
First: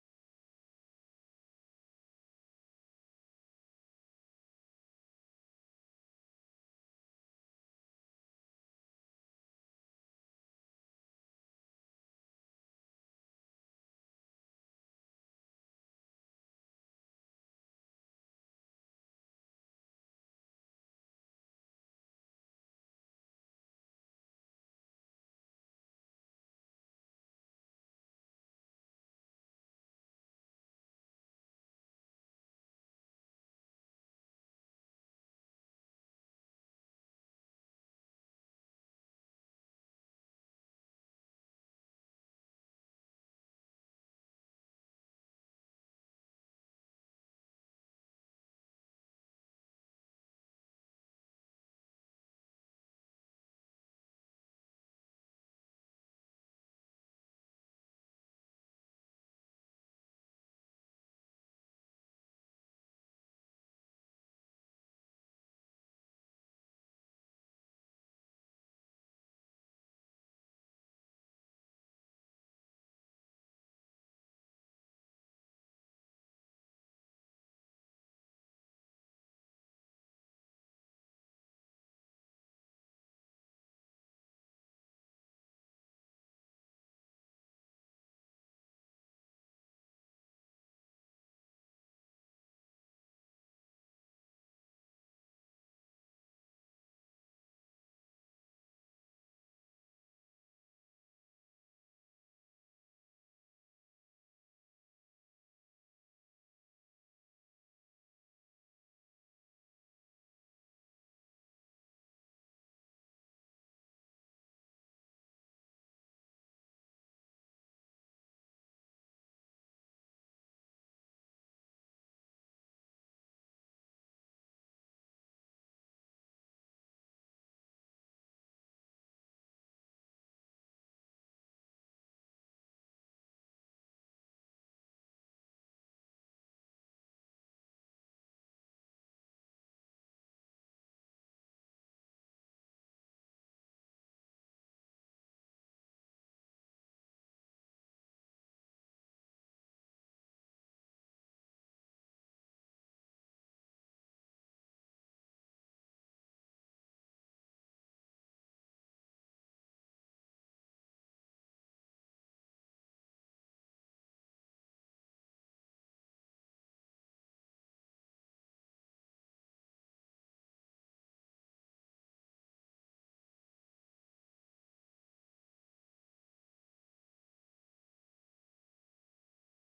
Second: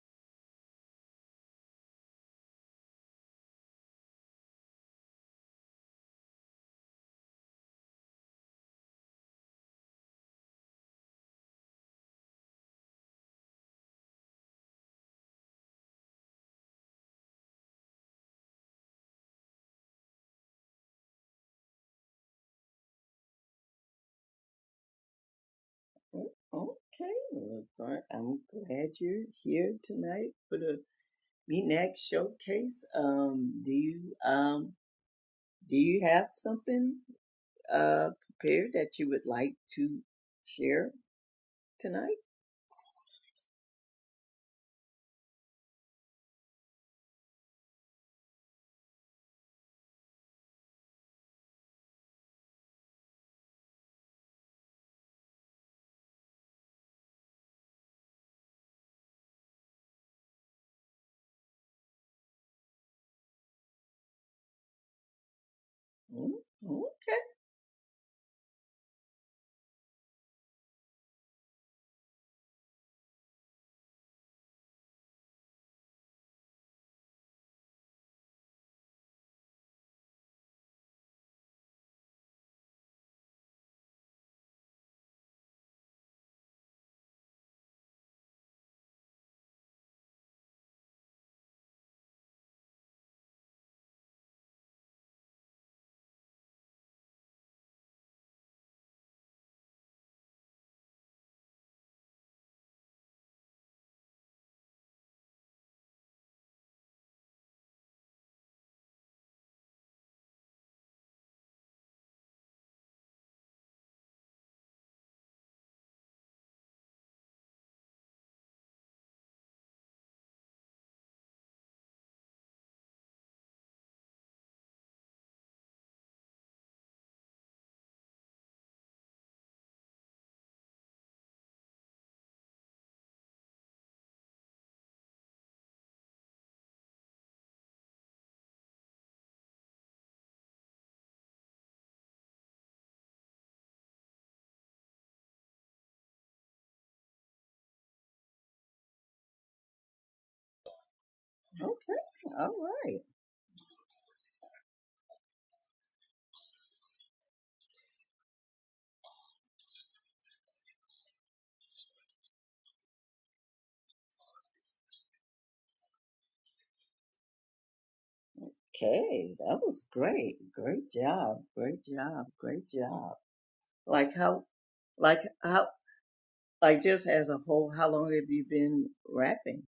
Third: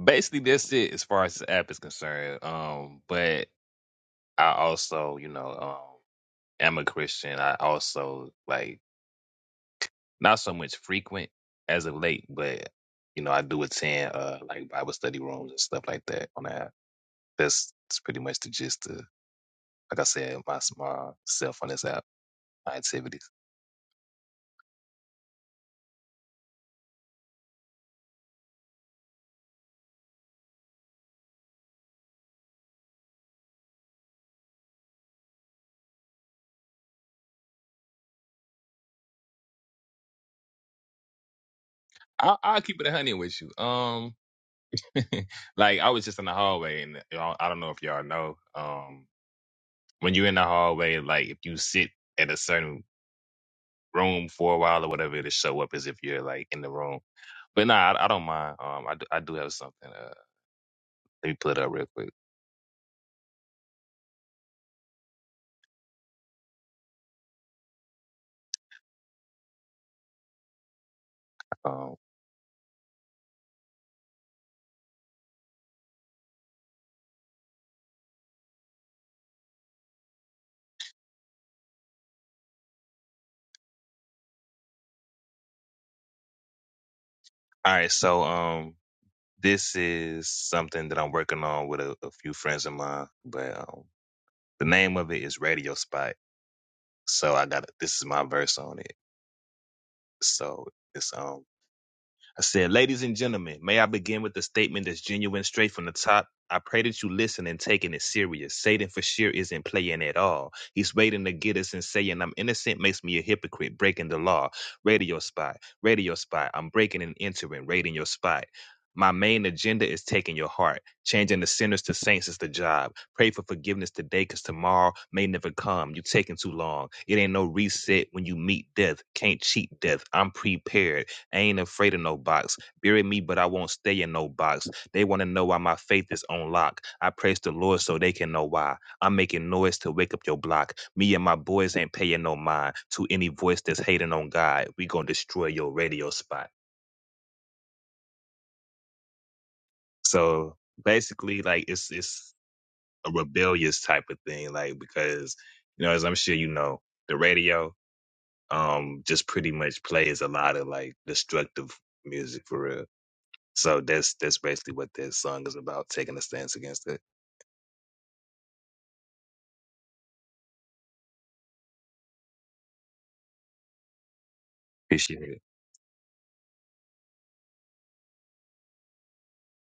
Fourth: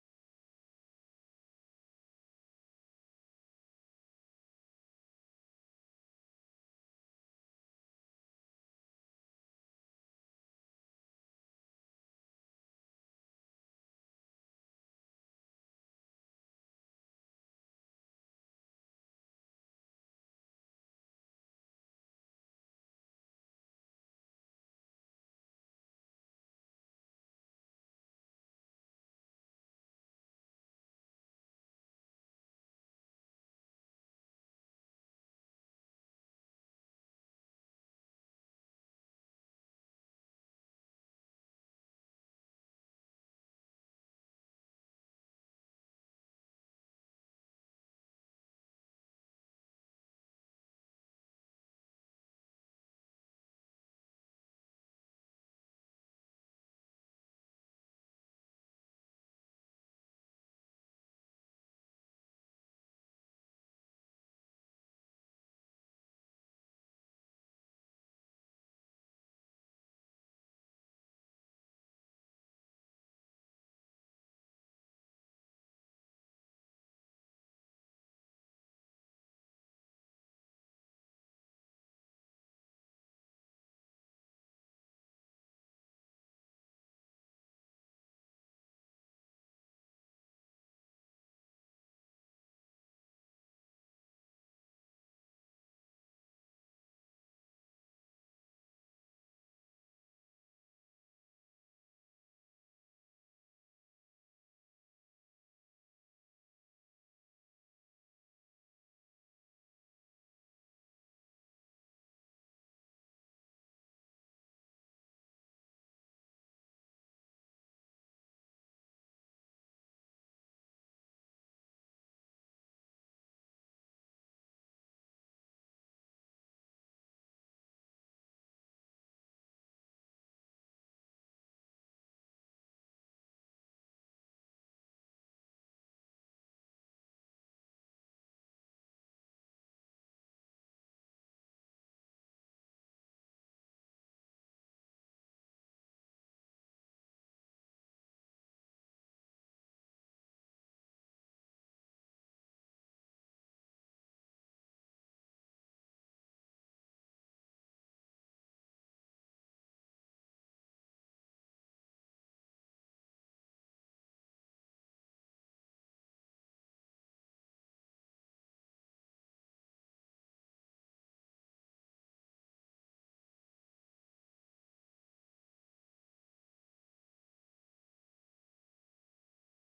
Speaker 4: Basically, that's it as far as the app is concerned. Um, but I also, you know, um, am a Christian. I also like not so much frequent as of late, but you know, I do attend uh like Bible study rooms and stuff like that on the app. That's, that's pretty much the gist of, like I said, my my self on this app, my activities.
Speaker 1: "Oh, Okay, well, all right, I'm glad you're here tonight. for the. Me next showcase. Um, do you um do you have something uh prepared that you would like to share tonight?
Speaker 4: I, I'll keep it a hundred with you. Um. [LAUGHS] like I was just in the hallway, and I don't I don't know if y'all know. Um, when you're in the hallway, like if you sit at a certain room for a while or whatever, it'll show up as if you're like in the room. But nah, I, I don't mind. Um, I do, I do have something. Uh, let me pull it up real quick.
Speaker 1: Mm, okay,
Speaker 4: Um, all right, so um, this is something that I'm working on with a, a few friends of mine, but um, the name of it is Radio Spot. So I got this is my verse on it. So it's um I said, Ladies and gentlemen, may I begin with a statement that's genuine straight from the top? I pray that you listen and taking it serious. Satan for sure isn't playing at all. He's waiting to get us and saying I'm innocent makes me a hypocrite, breaking the law. Radio spot, radio spot. I'm breaking and entering, raiding your spot. My main agenda is taking your heart. Changing the sinners to saints is the job. Pray for forgiveness today because tomorrow may never come. you taking too long. It ain't no reset when you meet death. Can't cheat death. I'm prepared. I ain't afraid of no box. Bury me, but I won't stay in no box. They want to know why my faith is on lock. I praise the Lord so they can know why. I'm making noise to wake up your block. Me and my boys ain't paying no mind to any voice that's hating on God. We gonna destroy your radio spot. So basically, like it's it's
Speaker 1: okay, all right.
Speaker 4: a rebellious type of thing, like because you know, as I'm sure you know, the radio um just pretty much plays a lot of like destructive music for real. So that's that's basically what that song is about, taking a stance against it.
Speaker 1: Okay, that was great. Great job. Great job. Great job. Like how, like
Speaker 4: Appreciate it.
Speaker 1: how, like just as a whole, how long have you been rapping?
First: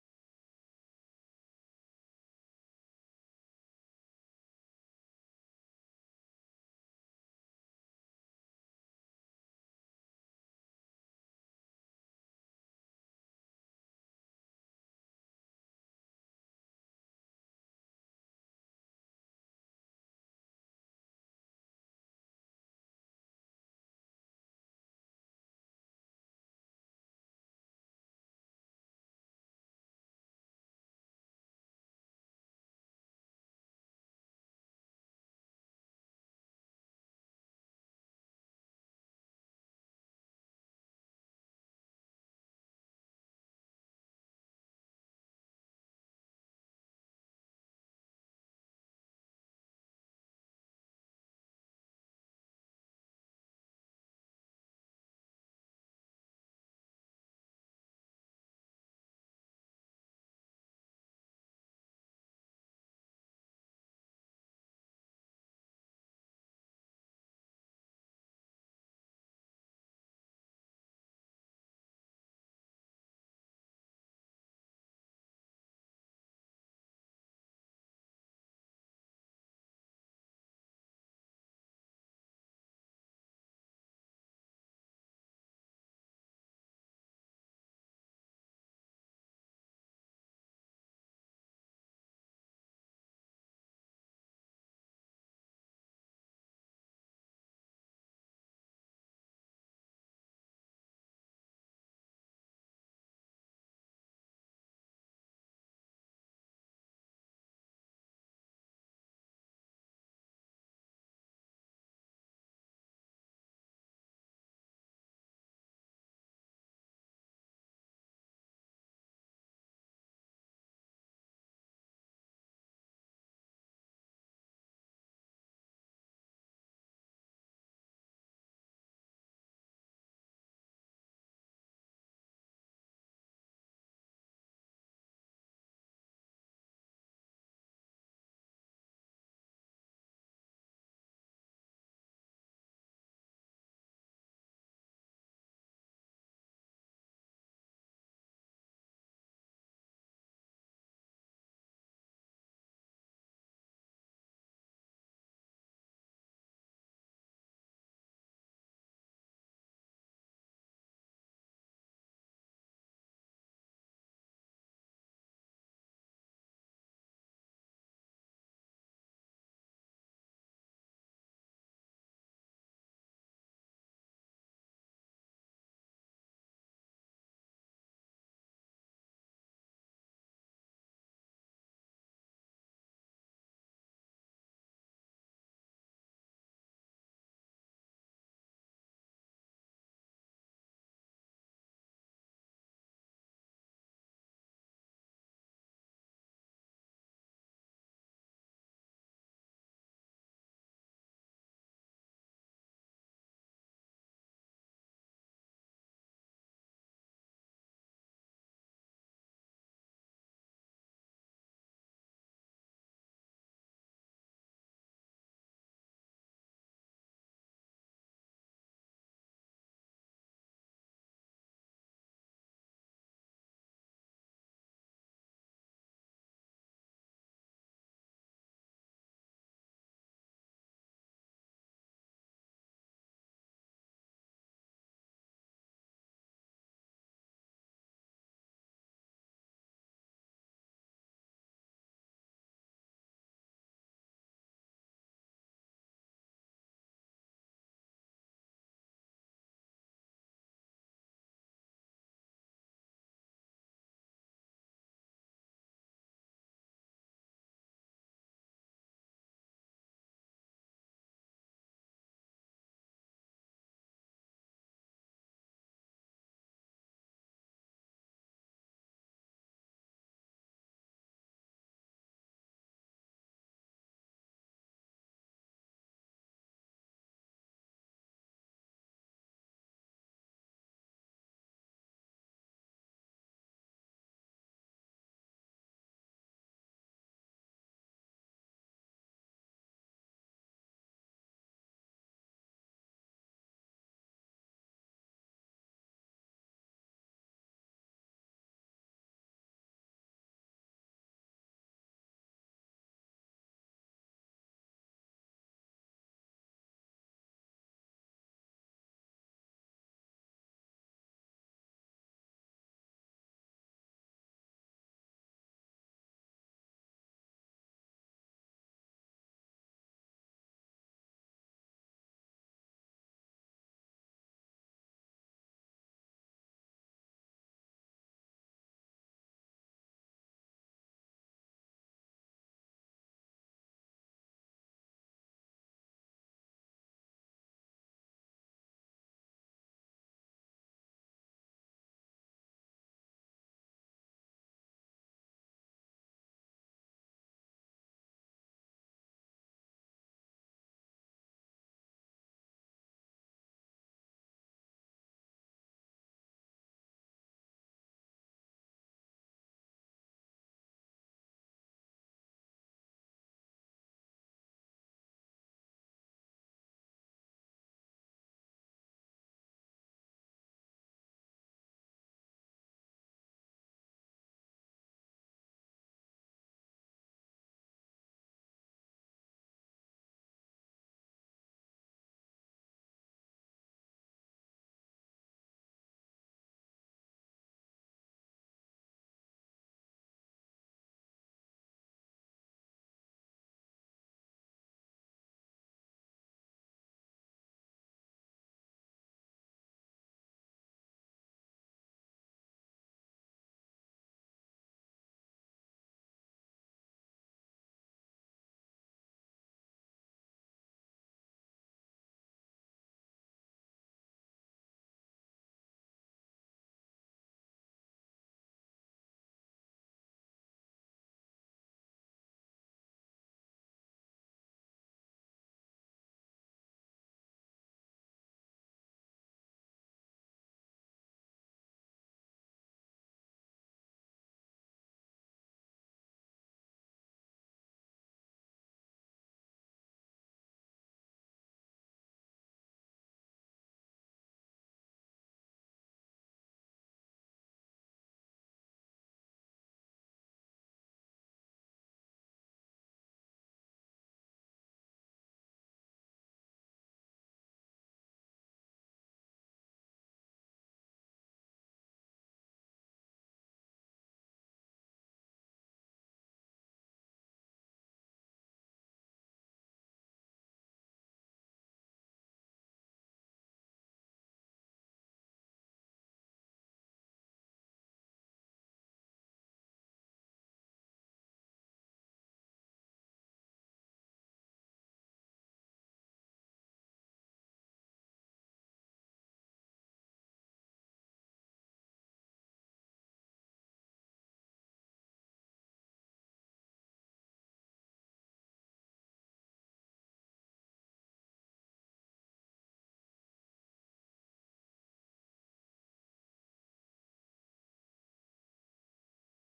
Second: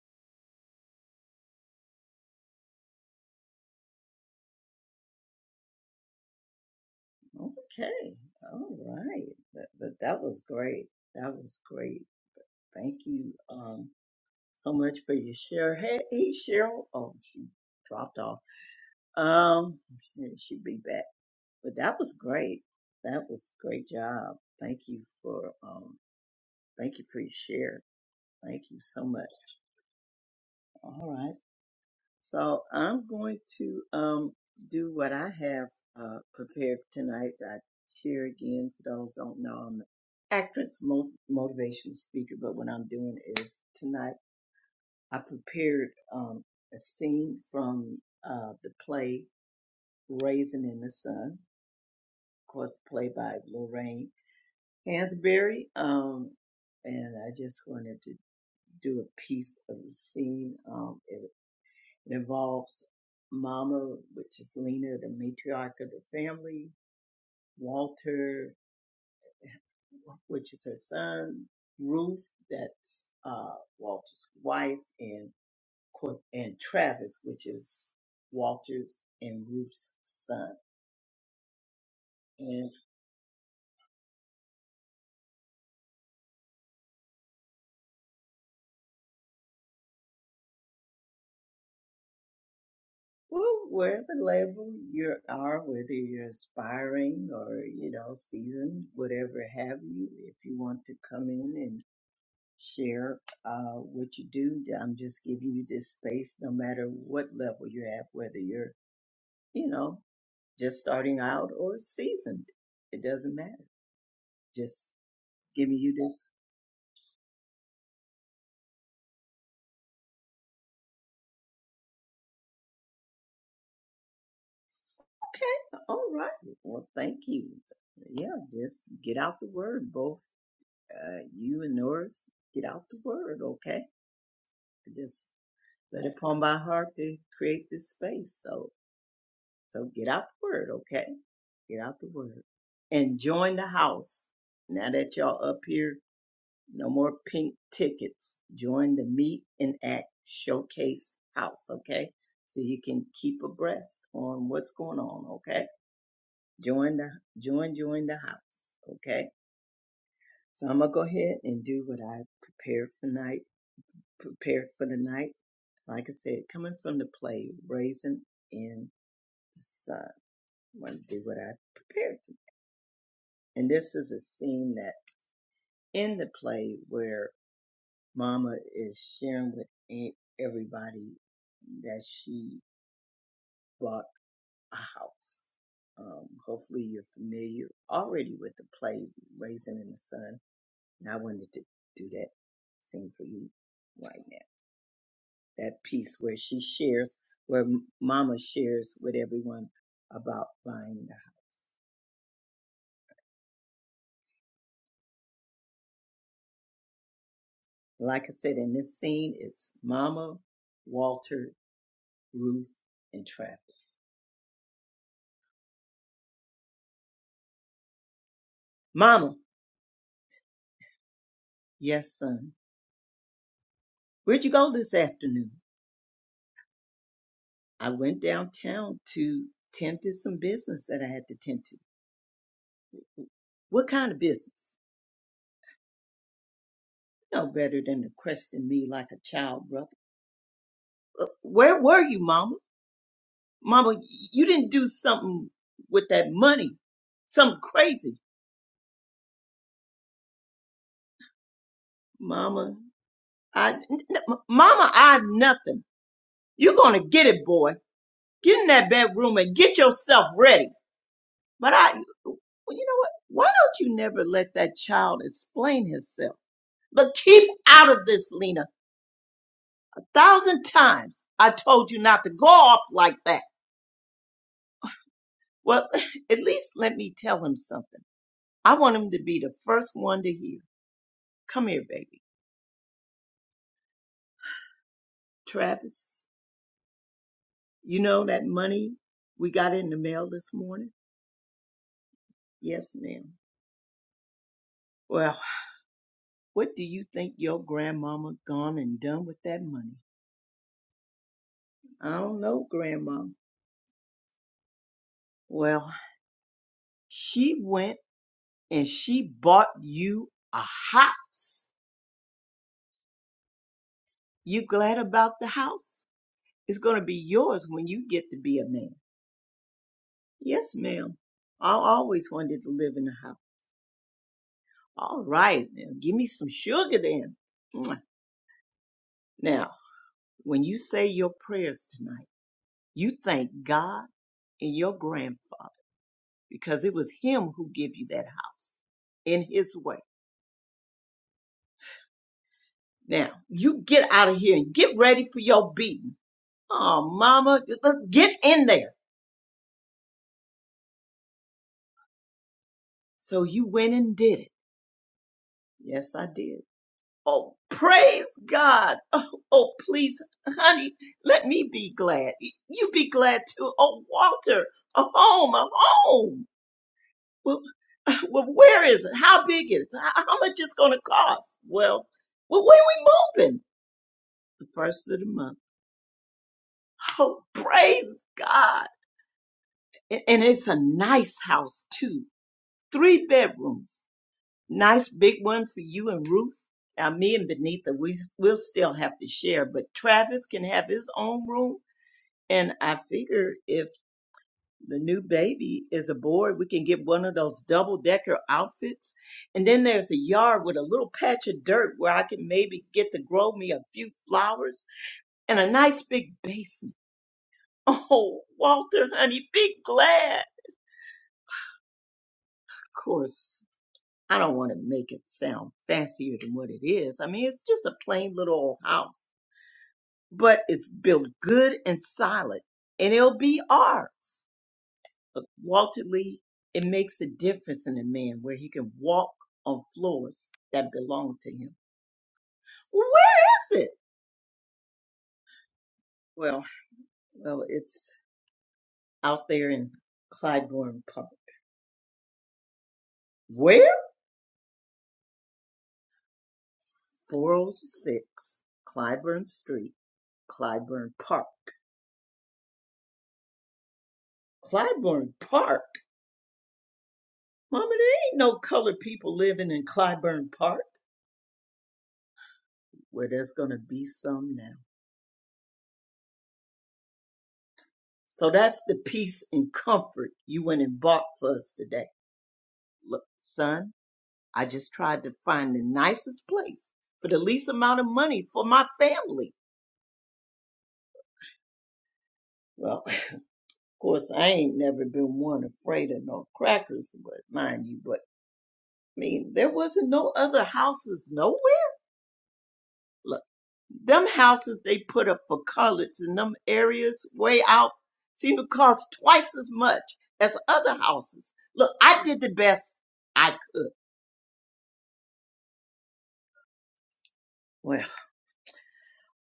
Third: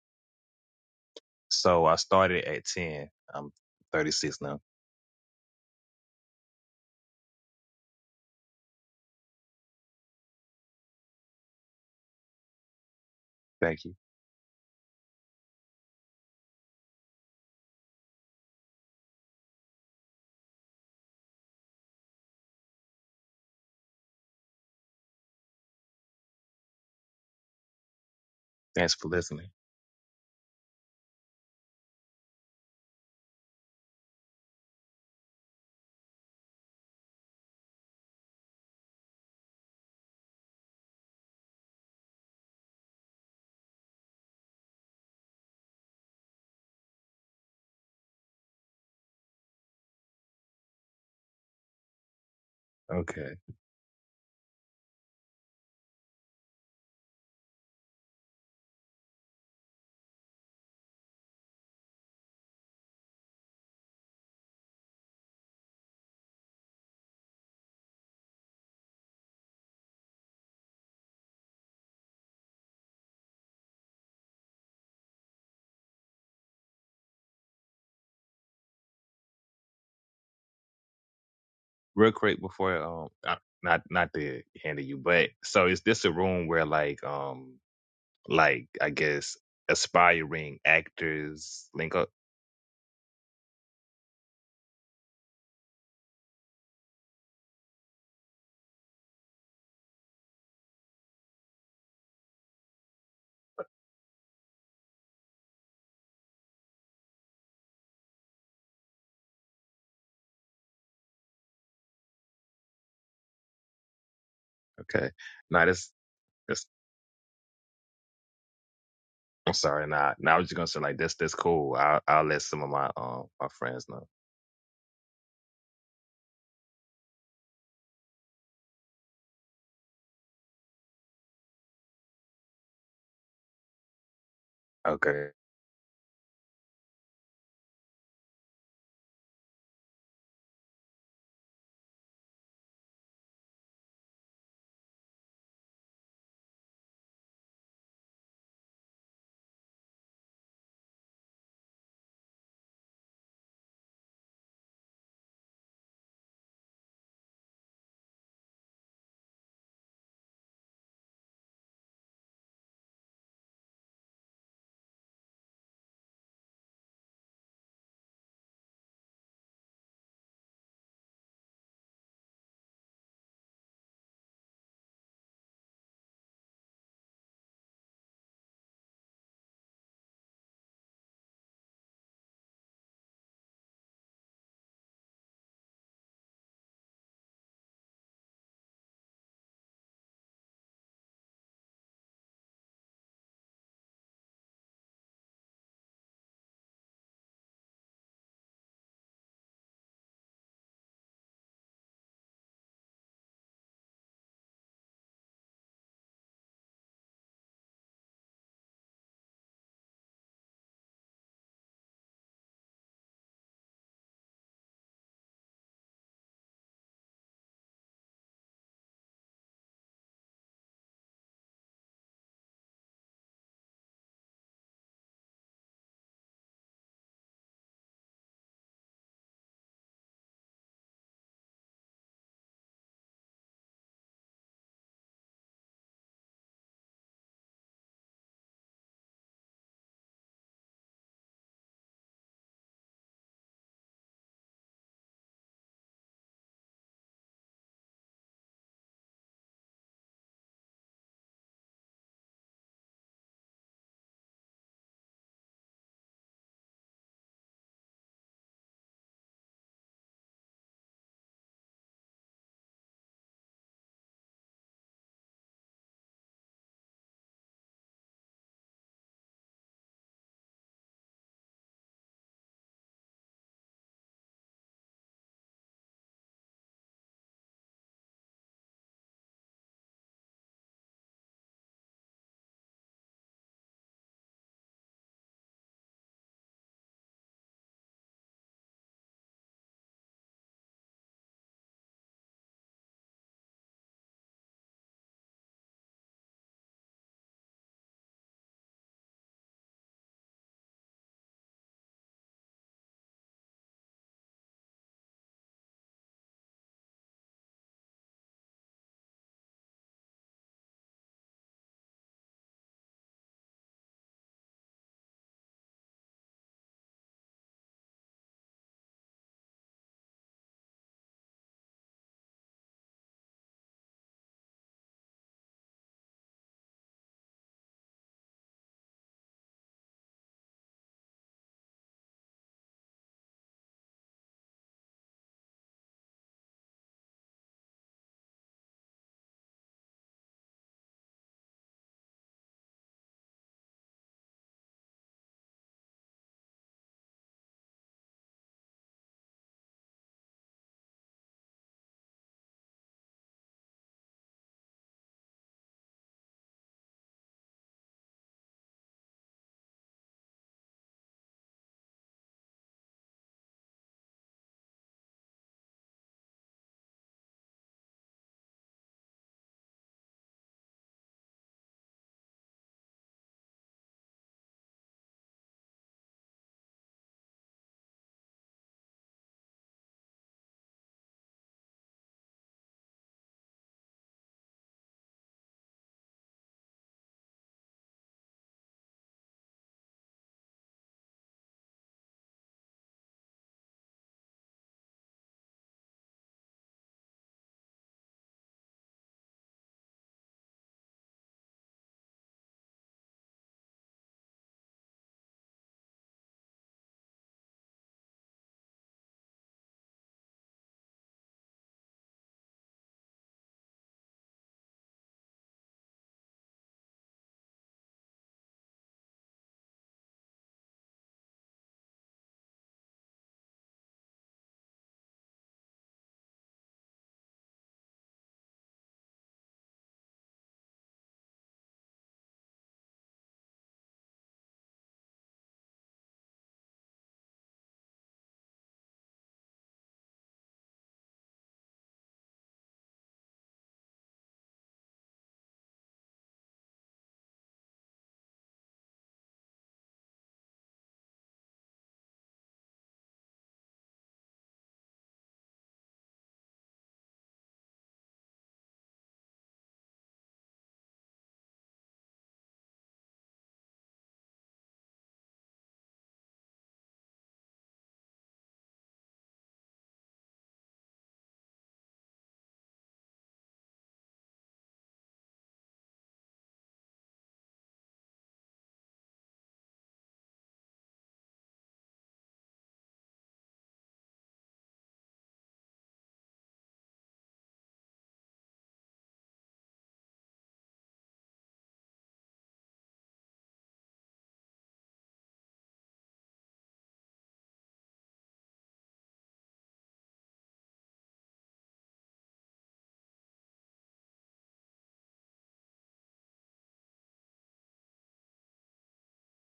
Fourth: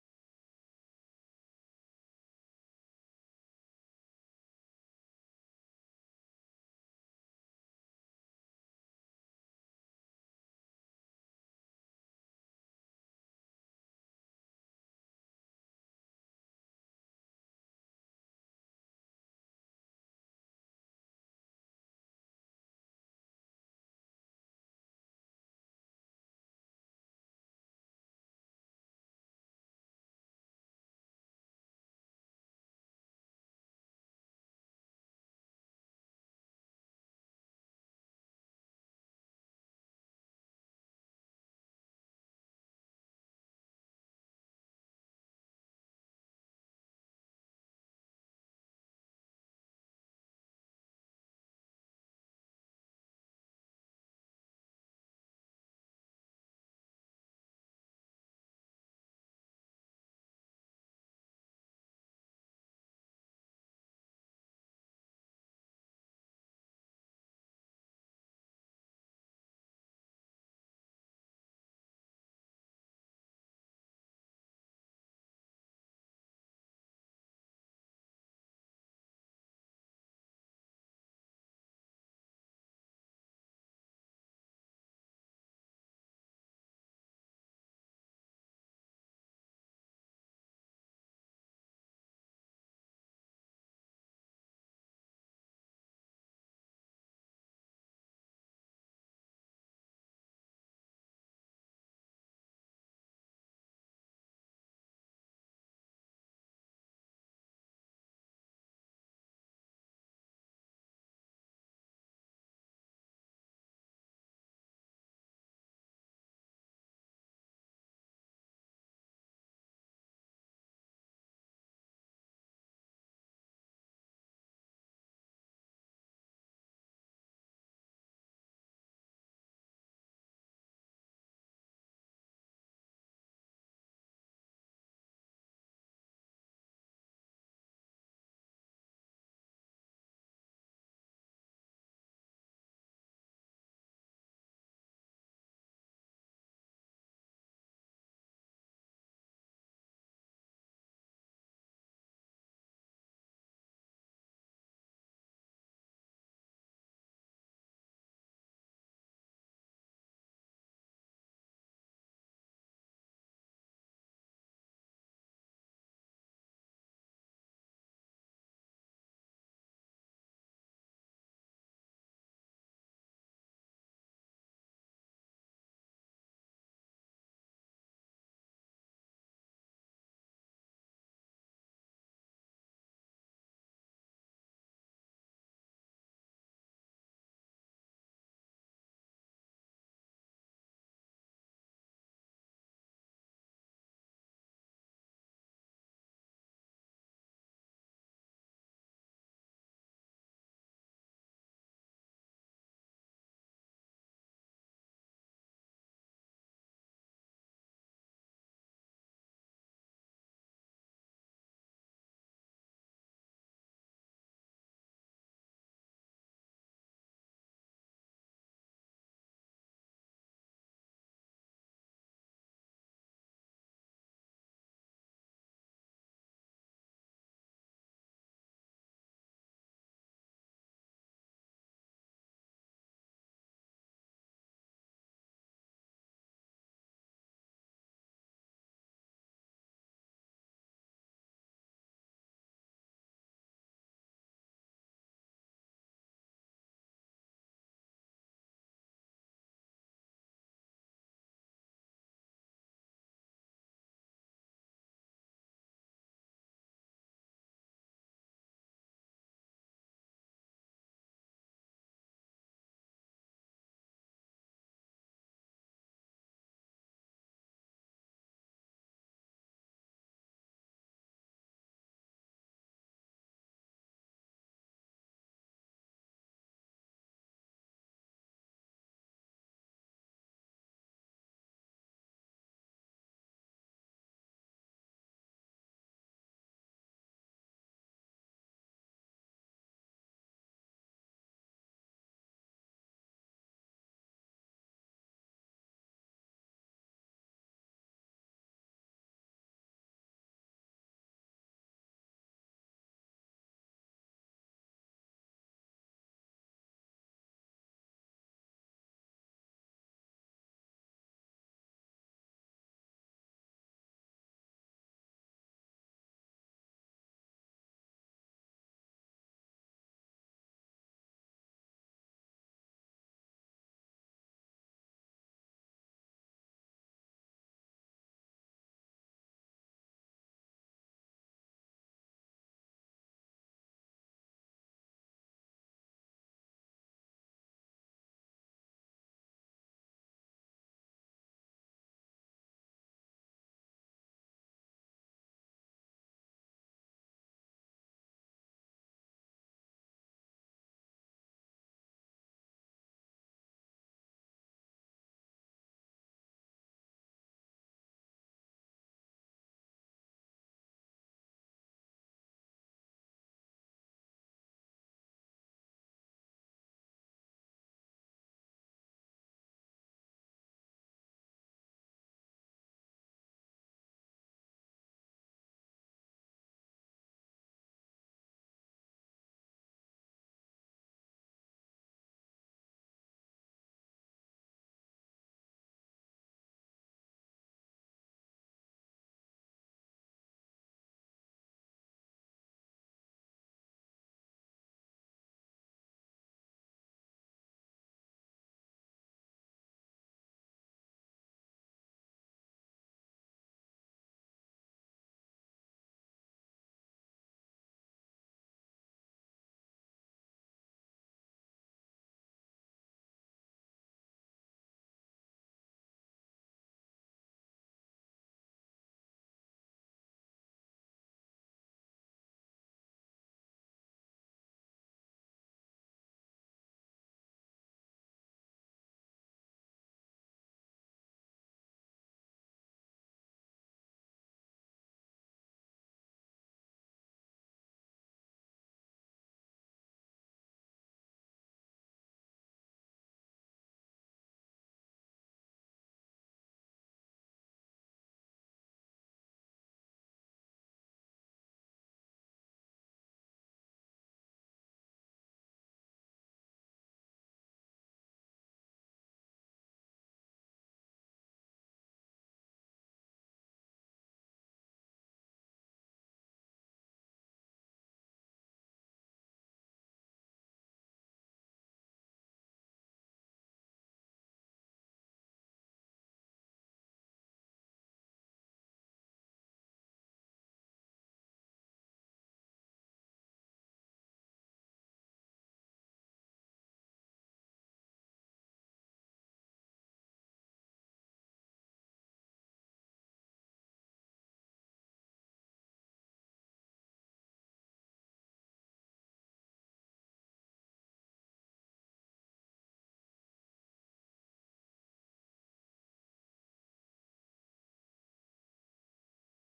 Speaker 4: So I started at ten. I'm 36 now.
Speaker 1: Okay, all right. But, but that was great. That was great. Thank you. Um.
Speaker 4: Thank you.
Speaker 1: So much for your share. Hey, hey, Cheryl. Oh, she dropped off. Um, she- she'll be back. But that was great. That was great job. Thank you for um, thank you for your share. Thank you
Speaker 4: Thanks
Speaker 1: so
Speaker 4: for
Speaker 1: much.
Speaker 4: listening.
Speaker 1: All right. So I'm going to um do what I have uh prepared for tonight. I share again for those who don't know. I'm an actress, mo- motivational speaker. But what I'm doing is tonight. I prepared um, a scene from uh, the play Raisin in the Sun, of course, played by
Speaker 4: Okay,
Speaker 1: Lorraine Hansberry. Um, and I just wanted to do a piece of the scene. Um, it, it involves Mama, which is Lena, the matriarch of the family, Walter, which is her son, Ruth, that's uh, Walter's wife, and Qu- and Travis, which is Walter's and Ruth's son.
Speaker 4: real quick
Speaker 1: And
Speaker 4: before um, I, not not to handle you, but so is this a room where like um like I guess aspiring actors link up?
Speaker 1: well, wherever level you are, whether you're aspiring or, you know, seasoned, whatever have you, if you want to come in and share uh, what you do, I'm just giving you this space no matter what level you're at, whether you're, you know, just starting out or seasoned. It doesn't matter. Just
Speaker 4: Okay, no,
Speaker 1: giving
Speaker 4: this
Speaker 1: you this
Speaker 4: this I'm sorry, nah. Now I was just gonna say like this this cool. I'll I'll let some of my um my friends know.
Speaker 1: Okay. All right. Well, thank you. Yeah, just get out the word, both uh, you and Norris. Get out the word, okay?
Speaker 4: Okay,
Speaker 1: Just let it come by heart to create this space. So, so get out the word, okay? Get out the word and join the house. Now that y'all up here, no more pink tickets. Join the Meet and Act Showcase House, okay? So you can keep abreast on what's going on, okay? Join the join join the house. Okay. So I'm gonna go ahead and do what I prepared for night prepared for the night. Like I said, coming from the play, raising in the sun. I'm gonna do what I prepared to. And this is a scene that in the play where Mama is sharing with e- everybody that she bought a house. Um, hopefully you're familiar already with the play Raising in the Sun And I wanted to do that same for you right now. That piece where she shares, where Mama shares with everyone about buying the house. Like I said, in this scene, it's Mama, Walter, Ruth, and Travis. Mama, yes, son. Where'd you go this afternoon? I went downtown to tend to some business that I had to tend to. What kind of business? No better than to question me like a child, brother. "Uh, Where were you, Mama? Mama, you didn't do something with that money, something crazy. Mama, I, n- n- Mama, I have nothing. You're going to get it, boy. Get in that bedroom and get yourself ready. But I, well, you know what? Why don't you never let that child explain herself? But keep out of this, Lena. A thousand times I told you not to go off like that. Well, [LAUGHS] at least let me tell him something. I want him to be the first one to hear. Come here, baby. Travis, You know that money we got in the mail this morning? Yes, ma'am. Well, what do you think your grandmama gone and done with that money? I don't know, grandma. Well, she went and she bought you a house. You glad about the house? It's going to be yours when you get to be a man. Yes, ma'am. I always wanted to live in a house. All right, now give me some sugar then. Now, when you say your prayers tonight, You thank God and your grandfather because it was him who gave you that house in his way. Now, you get out of here and get ready for your beating. Oh, mama, get in there. So you went and did it. Yes, I did. Oh, praise God. Oh, oh, please, honey, let me be glad. You be glad too. Oh, Walter, a home, a home. Well. well, where is it? How big is it? How, how much it's going to cost? Well, well, when we moving? The first of the month. Oh, praise God. And, and it's a nice house too. Three bedrooms. Nice big one for you and Ruth. Now, me and Benita, we, we'll still have to share, but Travis can have his own room. And I figure if The new baby is aboard. We can get one of those double decker outfits. And then there's a yard with a little patch of dirt where I can maybe get to grow me a few flowers and a nice big basement. [LAUGHS] Oh, Walter, honey, be glad. Of course, I don't want to make it sound fancier than what it is. I mean, it's just a plain little old house, but it's built good and solid, and it'll be ours. But Walter Lee, it makes a difference in a man where he can walk on floors that belong to him. Where is it? Well, well, it's out there in Clybourne Park. Where? 406 Clybourne Street, Clybourne Park. Clybourne Park? Mama, there ain't no colored people living in Clybourne Park. Well, there's gonna be some now. So that's the peace and comfort you went and bought for us today. Look, son. I just tried to find the nicest place for the least amount of money for my family. Well, [LAUGHS] of course, I ain't never been one afraid of no crackers, but mind you, but I mean, there wasn't no other houses nowhere. Look, them houses they put up for coloreds in them areas way out seem to cost twice as much as other houses. Look, I did the best I could. Well,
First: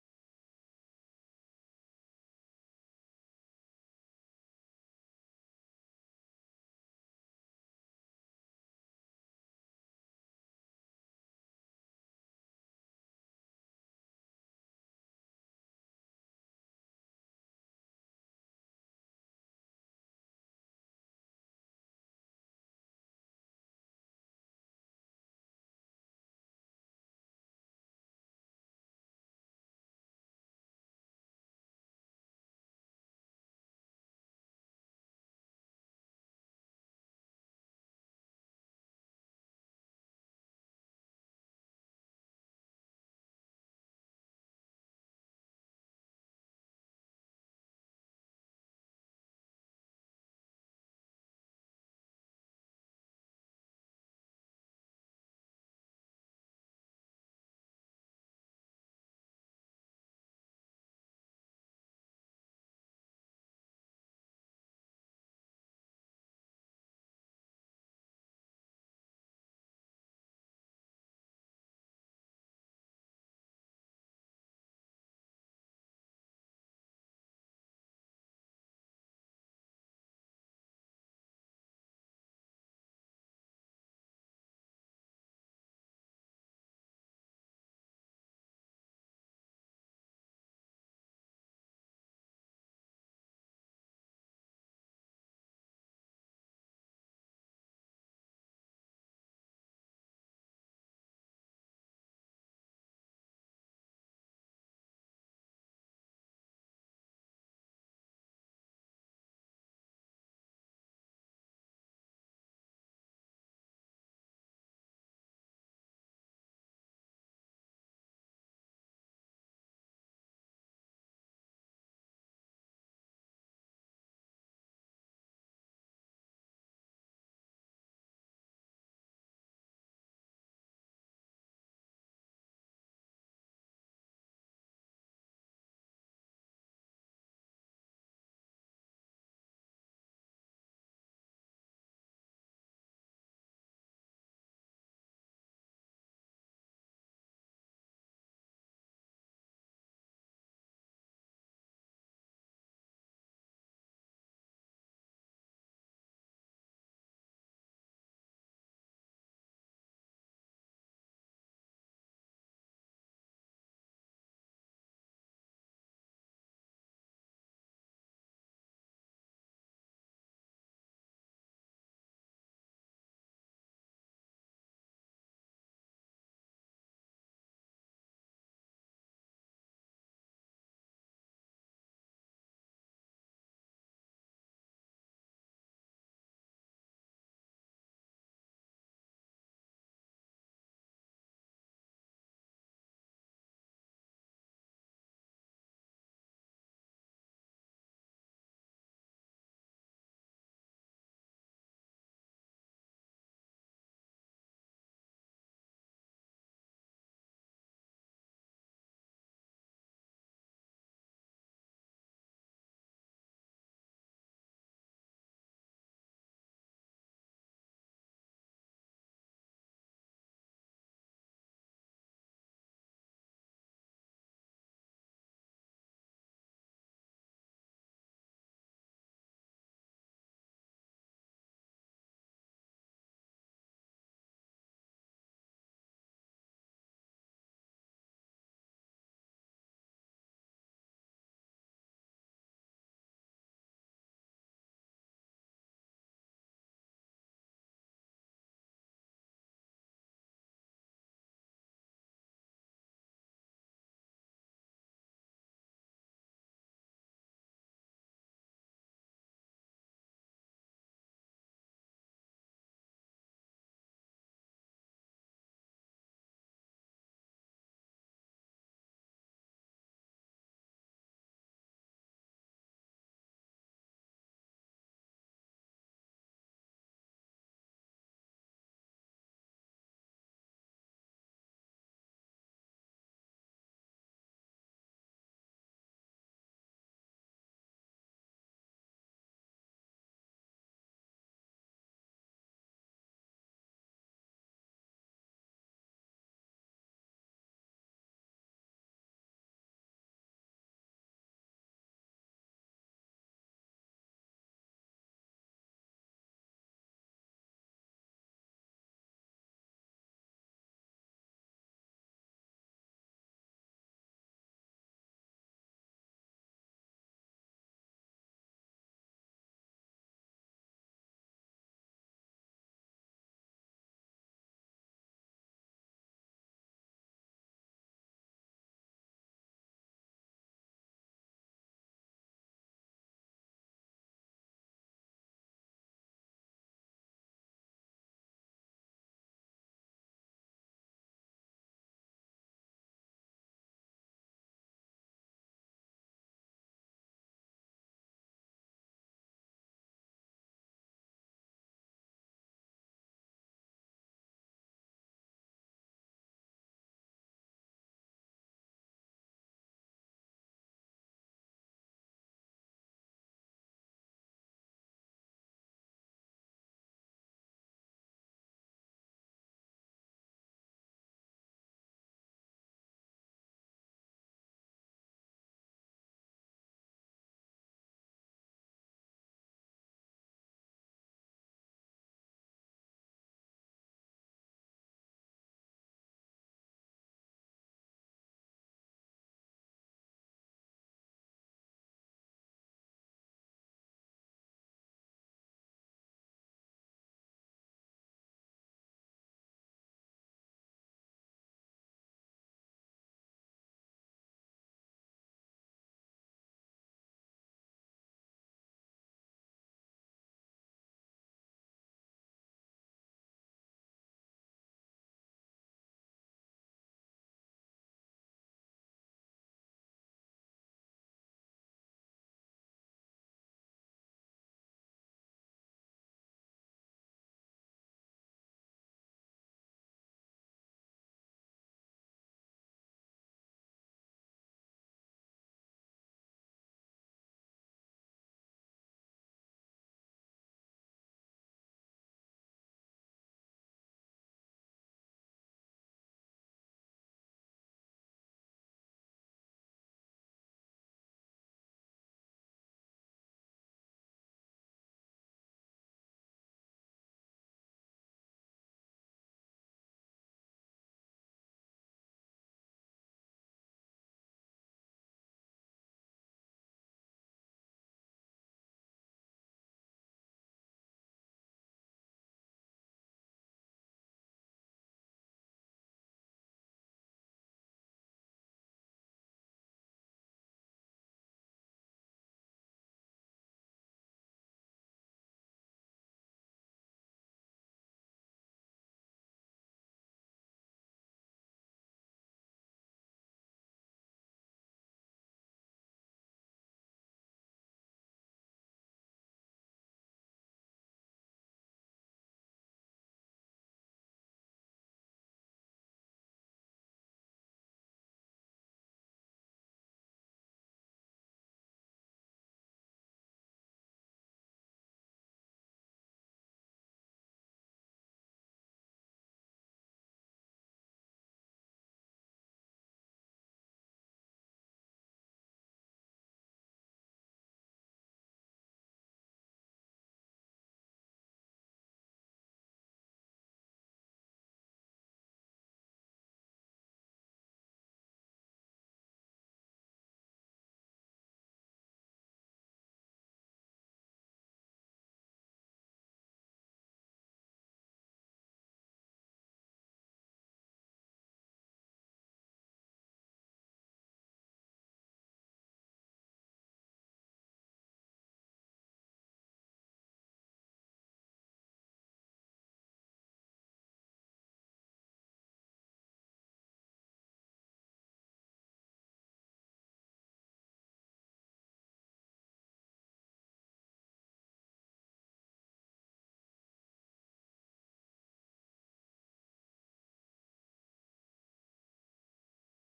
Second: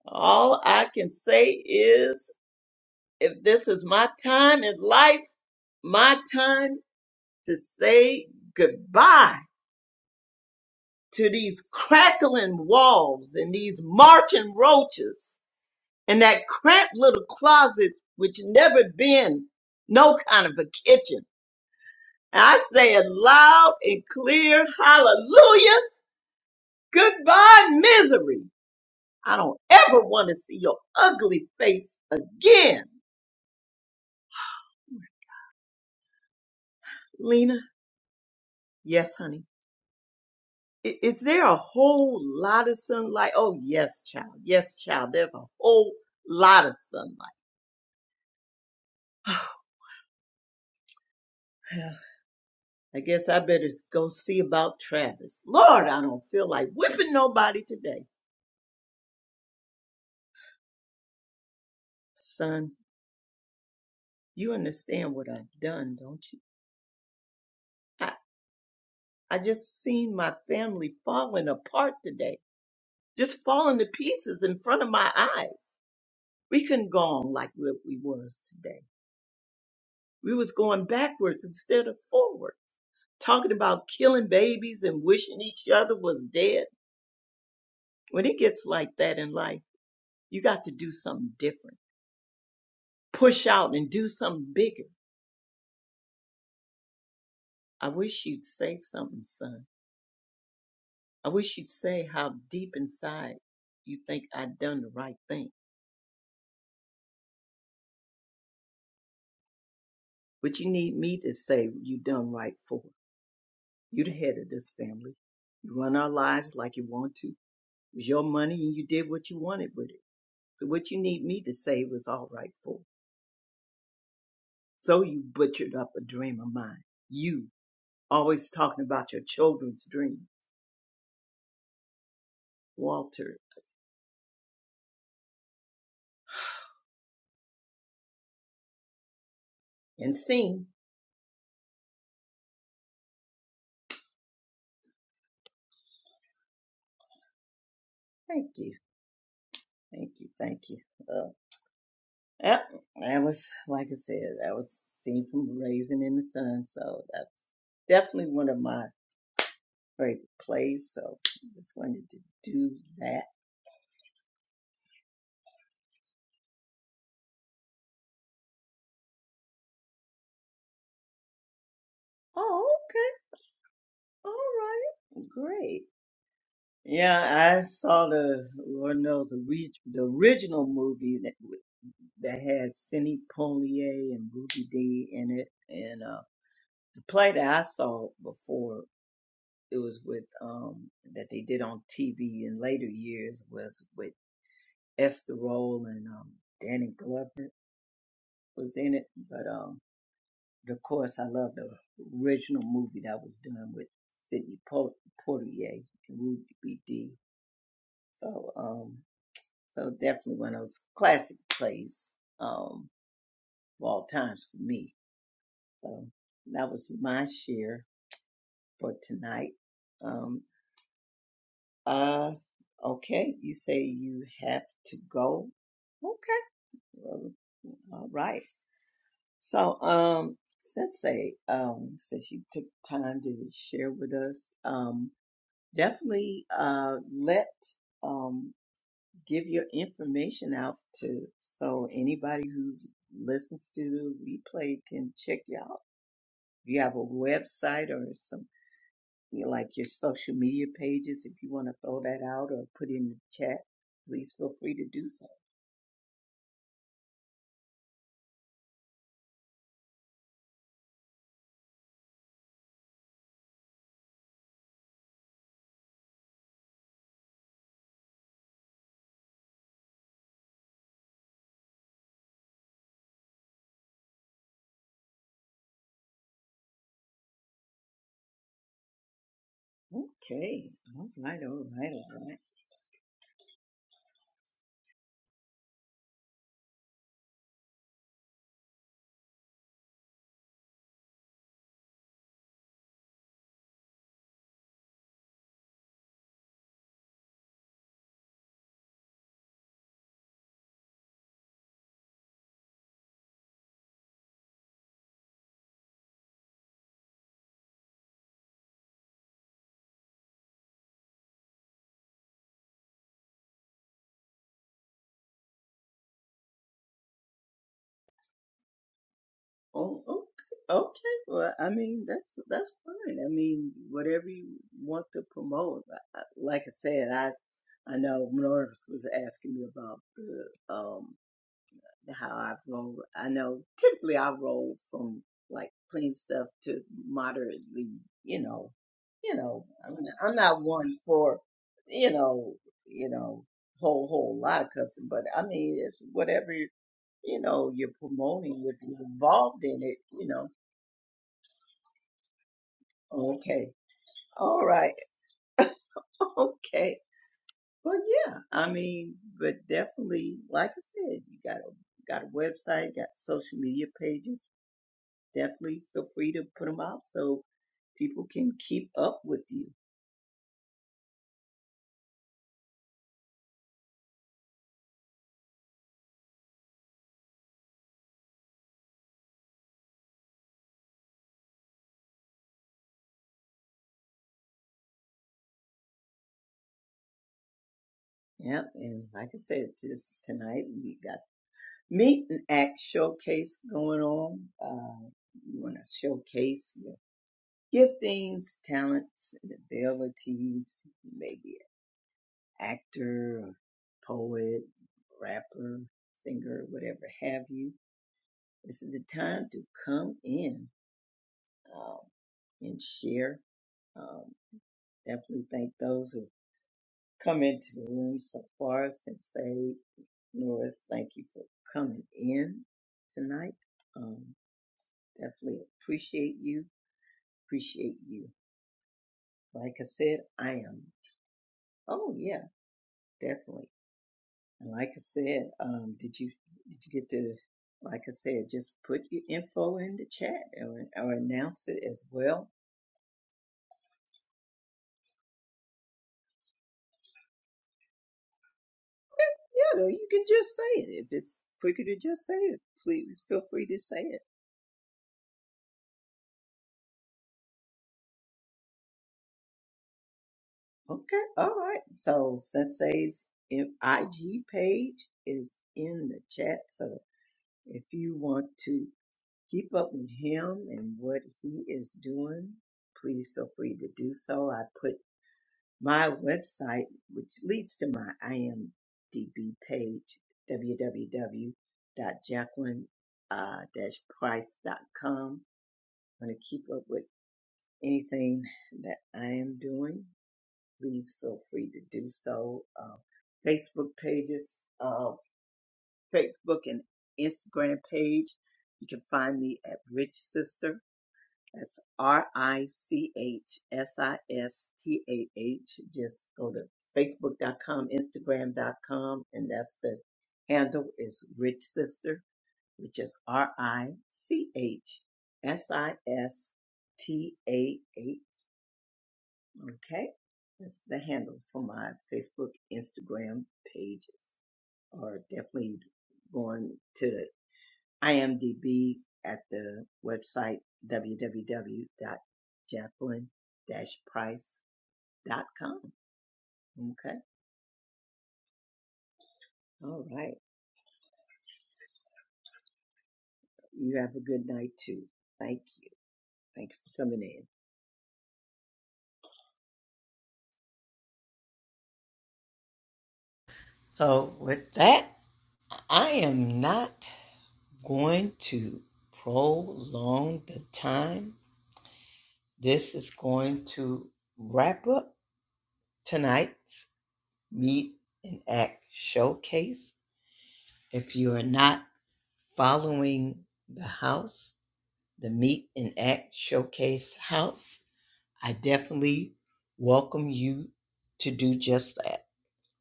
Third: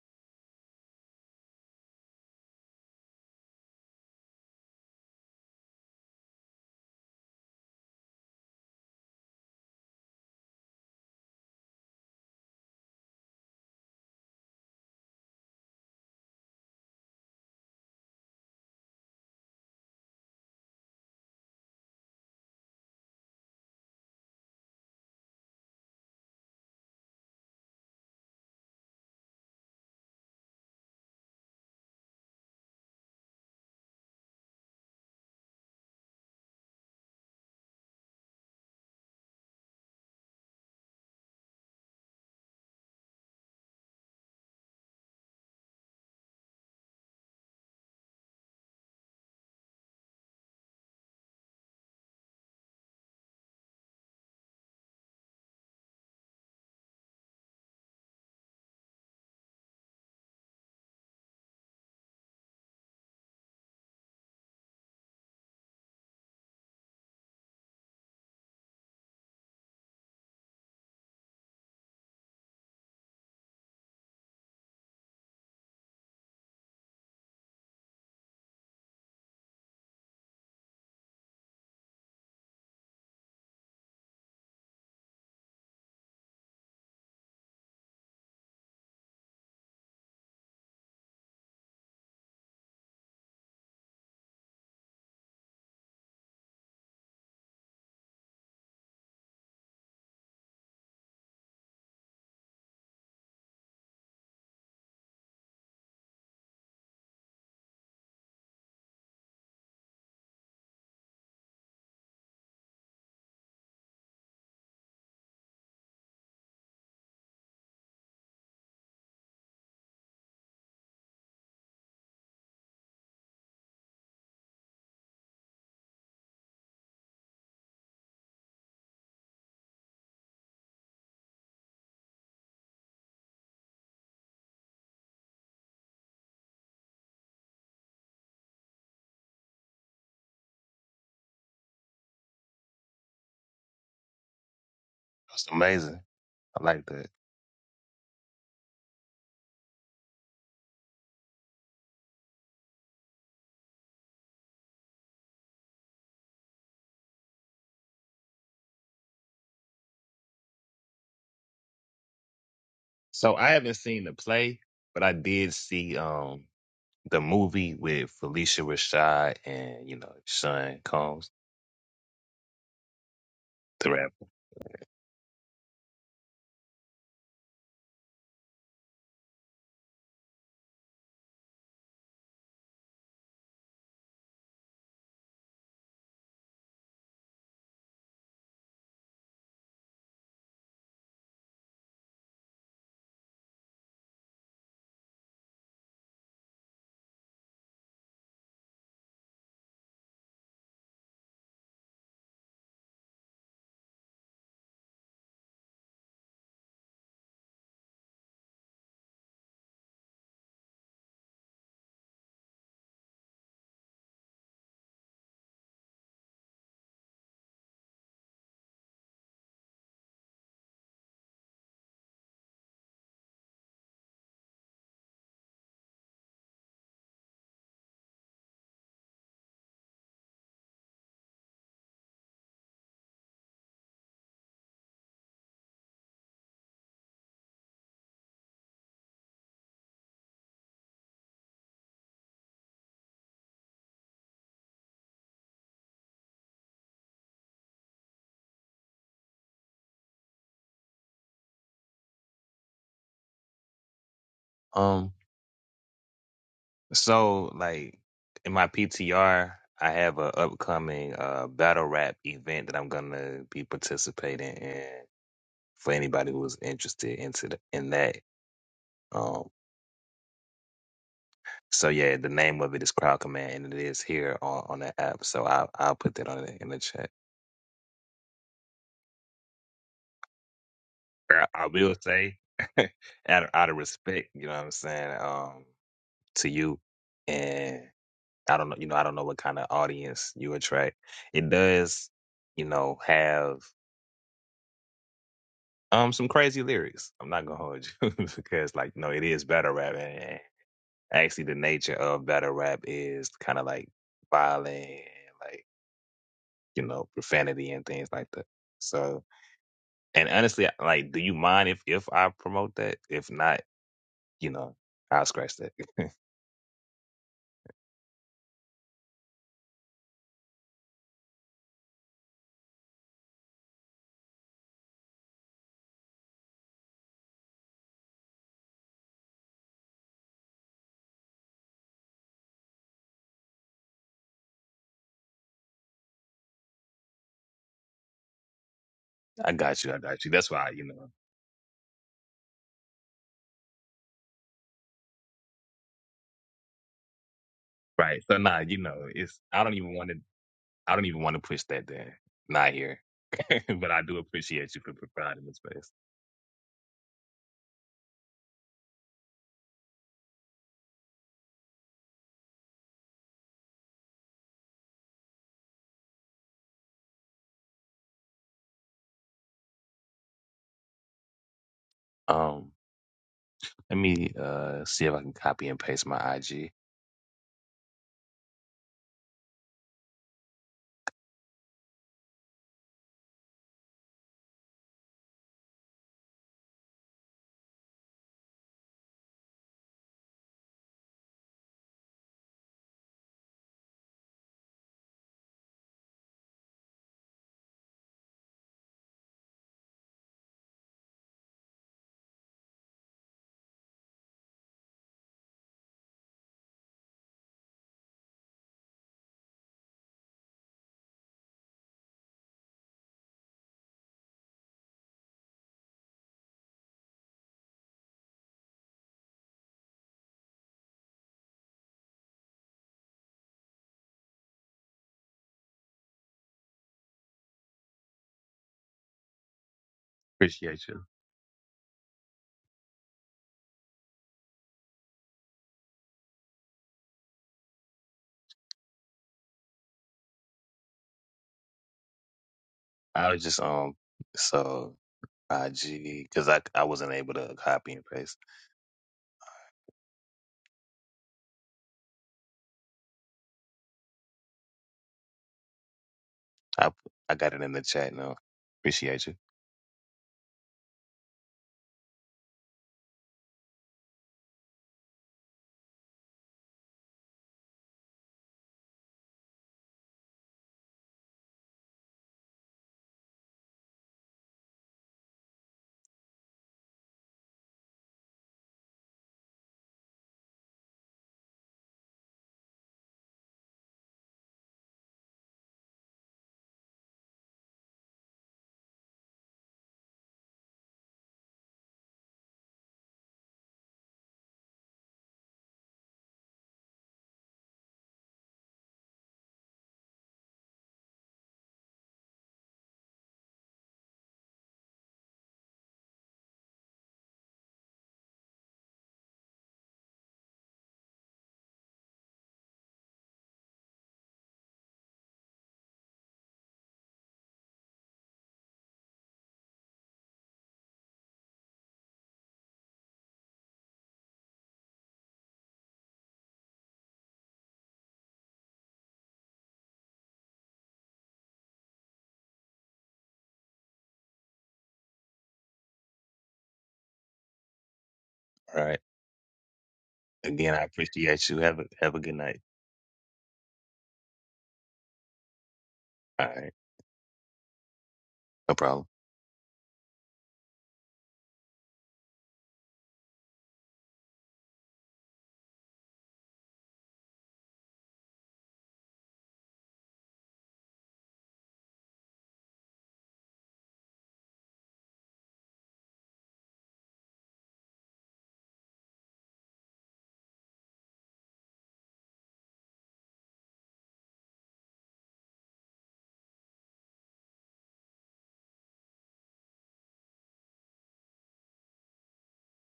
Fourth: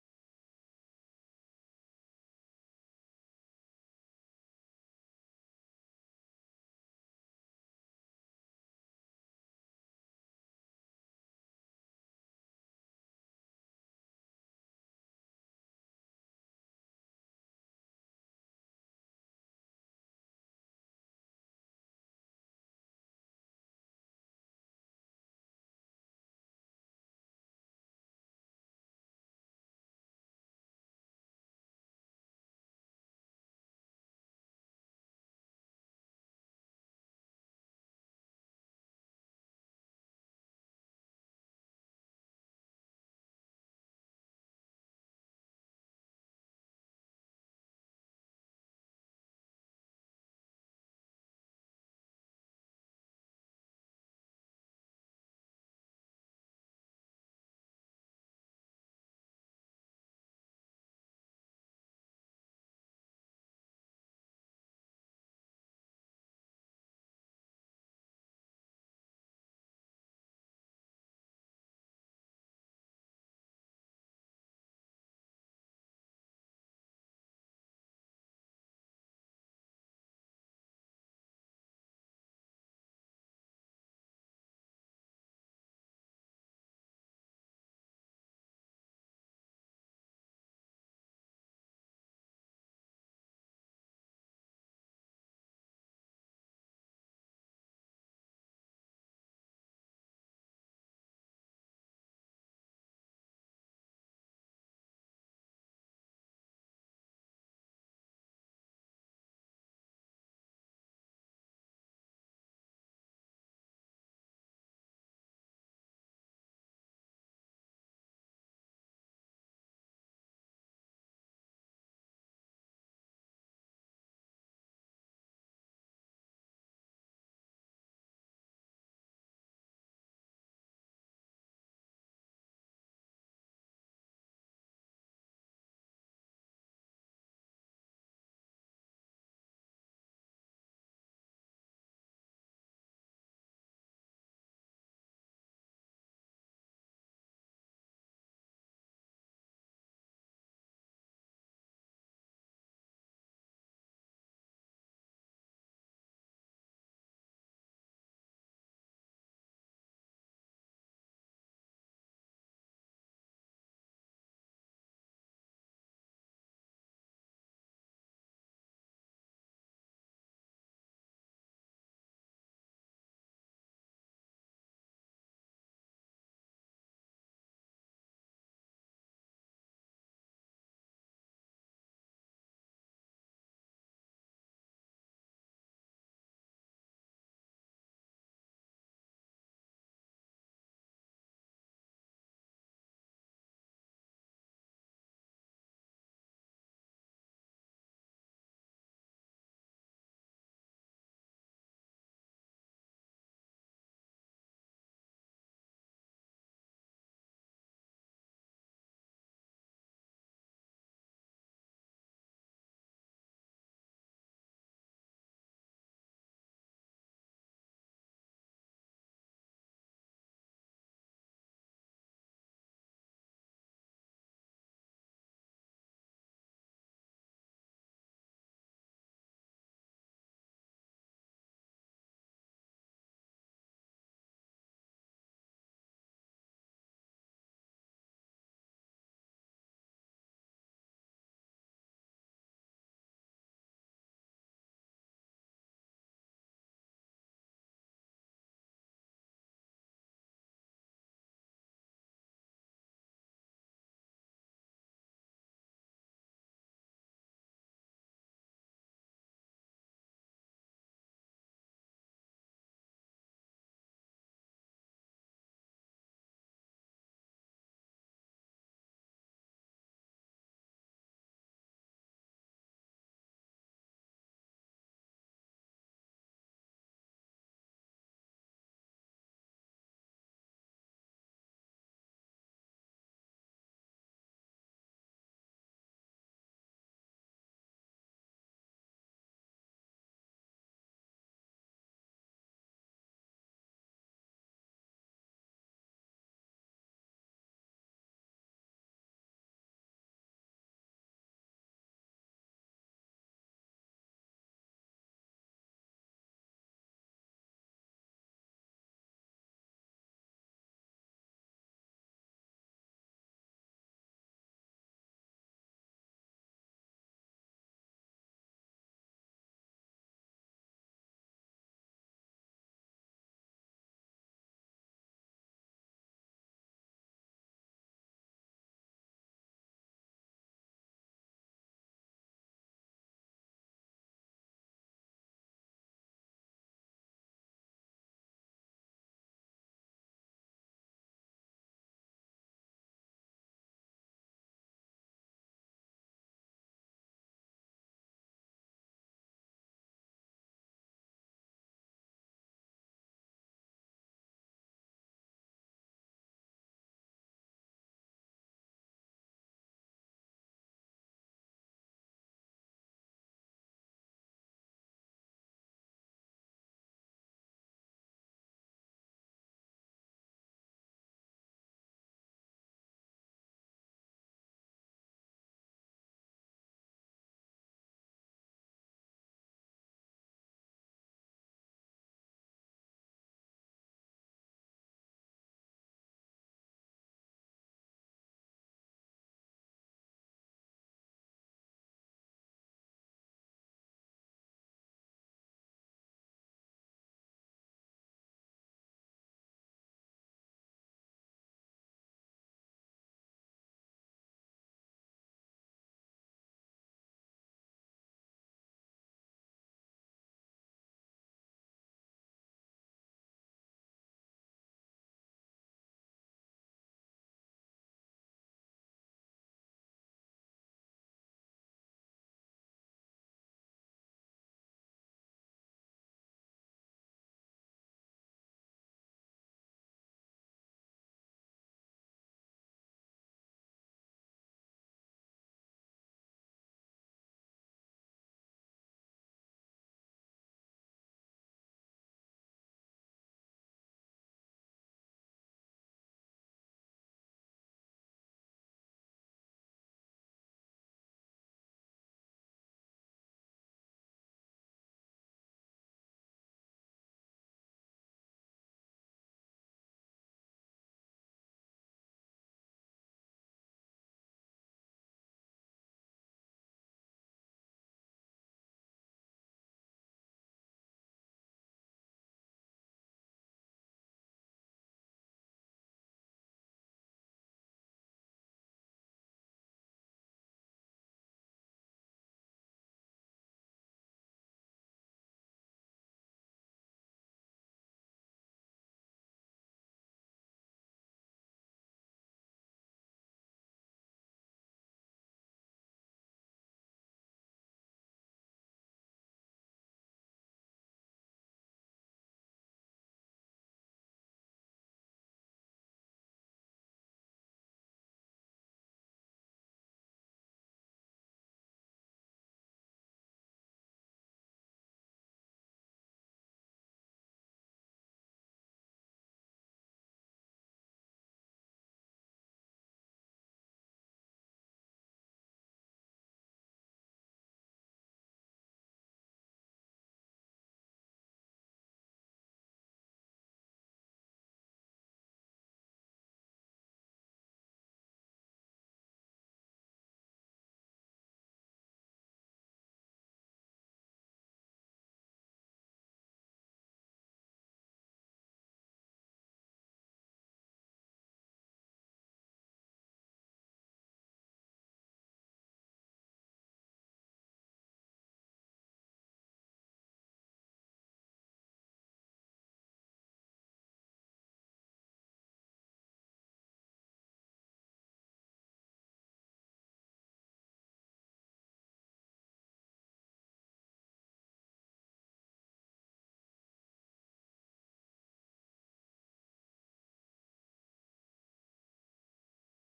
Speaker 1: all I can say is if this is my time in life, my time to say goodbye to these crackling walls and these marching roaches and that cramped little closet which never been no kind of a kitchen. And I say it loud and clear, hallelujah, goodbye misery. I don't ever want to see your ugly face again. Lena, yes, honey. I- Is there a whole lot of sunlight? Oh, yes, child. Yes, child. There's a whole lot of sunlight. [SIGHS] Well, I guess I better s- go see about Travis. Lord, I don't feel like whipping nobody today. Son, you understand what I've done, don't you? I, I just seen my family falling apart today, just falling to pieces in front of my eyes. We couldn't go on like what we was today. We was going backwards instead of forwards, talking about killing babies and wishing each other was dead. When it gets like that in life, you got to do something different. Push out and do something bigger. I wish you'd say something, son. I wish you'd say how deep inside you think I done the right thing. But you need me to say you done right for. You the head of this family. You run our lives like you want to. It was your money and you did what you wanted with it. So what you need me to say was all right for. So you butchered up a dream of mine. You always talking about your children's dream, Walter and Sing.
Speaker 4: that's amazing. I like that.
Speaker 1: Thank you, thank you, thank you. Uh, yep, that was like I said, that was seen from Raising in the Sun. So that's definitely one of my favorite plays. So I just wanted to do that.
Speaker 4: So I haven't seen the play, but I did see um the movie with Felicia Rashad and you know Sean Combs,
Speaker 1: Oh, okay,
Speaker 4: the rapper.
Speaker 1: all right, great. Yeah, I saw the Lord knows the, re- the original movie that that had Sidney Poitier and Ruby Dee in it, and uh, the play that I saw before it was with um that they did on TV in later years was with Esther Roll and um, Danny Glover was in it, but um of course I love the original movie that was done with Sidney Po- Poitier and Ruby Dee. So um So definitely one of those classic plays um, of all times for me. So that was my share for tonight. Um, uh, okay, you say you have to go. Okay, well, all right. So, um, Sensei, um, since you took time to share with us, um, definitely uh, let um, give your information out to so anybody who listens to the replay can check you out. If you have a website or some you know, like your social media pages, if you want to throw that out or put in the chat, please feel free to do
Speaker 4: Um,
Speaker 1: so.
Speaker 4: so like in my PTR, I have a upcoming uh battle rap event that I'm gonna be participating in for anybody who's interested into the, in that. Um, so yeah, the name of it is Crowd Command, and it is here on on the app. So I'll I'll put that on the, in the chat.
Speaker 1: Okay, all right,
Speaker 4: I
Speaker 1: all
Speaker 4: I
Speaker 1: right,
Speaker 4: will
Speaker 1: all
Speaker 4: say,
Speaker 1: right.
Speaker 4: [LAUGHS] out of, out of respect, you know what I'm saying, um, to you, and I don't know, you know, I don't know what kind of audience you attract. It does, you know, have um some crazy lyrics. I'm not gonna hold you [LAUGHS] because, like, no, it is battle rap, and actually, the nature of battle rap is kind of like violent, and, like you know, profanity and things like that. So, and honestly, like, do you mind if if I promote that? If not, you know, I'll scratch that. [LAUGHS]
Speaker 1: Oh, okay. Okay, well, I mean that's that's fine. I mean, whatever you want to promote. I- I- Like I said, I I know Norris was asking me about the um. how I've rolled. I know typically I roll from like clean stuff to moderately, you know, you
Speaker 4: I
Speaker 1: know,
Speaker 4: got
Speaker 1: I'm
Speaker 4: you. I
Speaker 1: not,
Speaker 4: got you.
Speaker 1: I'm
Speaker 4: That's
Speaker 1: not
Speaker 4: why, you
Speaker 1: one
Speaker 4: know.
Speaker 1: for, you know, you know, whole whole lot of custom, but I mean, it's whatever you know you're
Speaker 4: Right. So nah,
Speaker 1: promoting, if
Speaker 4: you
Speaker 1: you're
Speaker 4: know, it's I
Speaker 1: involved
Speaker 4: don't
Speaker 1: in
Speaker 4: even
Speaker 1: it,
Speaker 4: want to
Speaker 1: you know,
Speaker 4: I don't even want to push that there. Not here. [LAUGHS]
Speaker 1: okay,
Speaker 4: but I do
Speaker 1: all
Speaker 4: appreciate you
Speaker 1: right,
Speaker 4: for providing the space.
Speaker 1: [LAUGHS] okay, well, yeah, I mean, but definitely, like I said, you got a got a website, got social media pages definitely feel free to put them out so people can keep up with you.
Speaker 4: Um let me uh see if I can copy and paste my IG.
Speaker 1: Yep. And like I said, just tonight we got meet and act showcase going on. Uh, you want to showcase your giftings, talents, and abilities. Maybe an actor, poet, rapper, singer, whatever have you. This is the time to come in um, and share um, definitely thank those who Come into the room so far since saved. Norris, thank you for coming in tonight. Um, definitely appreciate you. Appreciate you. Like I said, I am.
Speaker 4: Appreciate you.
Speaker 1: Oh yeah, definitely. And like I said, um, did you did you get to? Like I said, just put your info in the chat or or announce it as well.
Speaker 4: I was just um so IG because I I wasn't able to copy and paste.
Speaker 1: Yeah, though, you can just say it if it's quicker to just say it. Please feel free to say it
Speaker 4: I I got it in the chat now. Appreciate you.
Speaker 1: Okay, all right. So Sensei's in- IG page is in the chat. So if you want to keep up with him and what he is doing, please feel free to do so. I put my website, which leads to my IMDb page, www.jacqueline-price.com. Want to keep up with anything that I am doing please feel free to do so. Uh, Facebook pages, uh, Facebook and Instagram page. You can find me at Rich Sister. That's R I C H S I S T A H. Just go to Facebook.com, Instagram.com, and that's the handle is Rich Sister, which is R I C H S I S T A H. Okay. That's the handle for my Facebook, Instagram pages. Or definitely going to the IMDb at the website www.jacqueline-price.com. Okay.
Speaker 4: All right.
Speaker 1: All right.
Speaker 4: Again, I appreciate you. Have a have a good night.
Speaker 1: You have a good night too. Thank you.
Speaker 4: All
Speaker 1: Thank
Speaker 4: right.
Speaker 1: you for coming in.
Speaker 4: No problem.
Speaker 1: So with that, I am not going to prolong the time This is going to wrap up tonight's Meet and Act Showcase. If you are not following the house, the Meet and Act Showcase house, I definitely welcome you to do just that.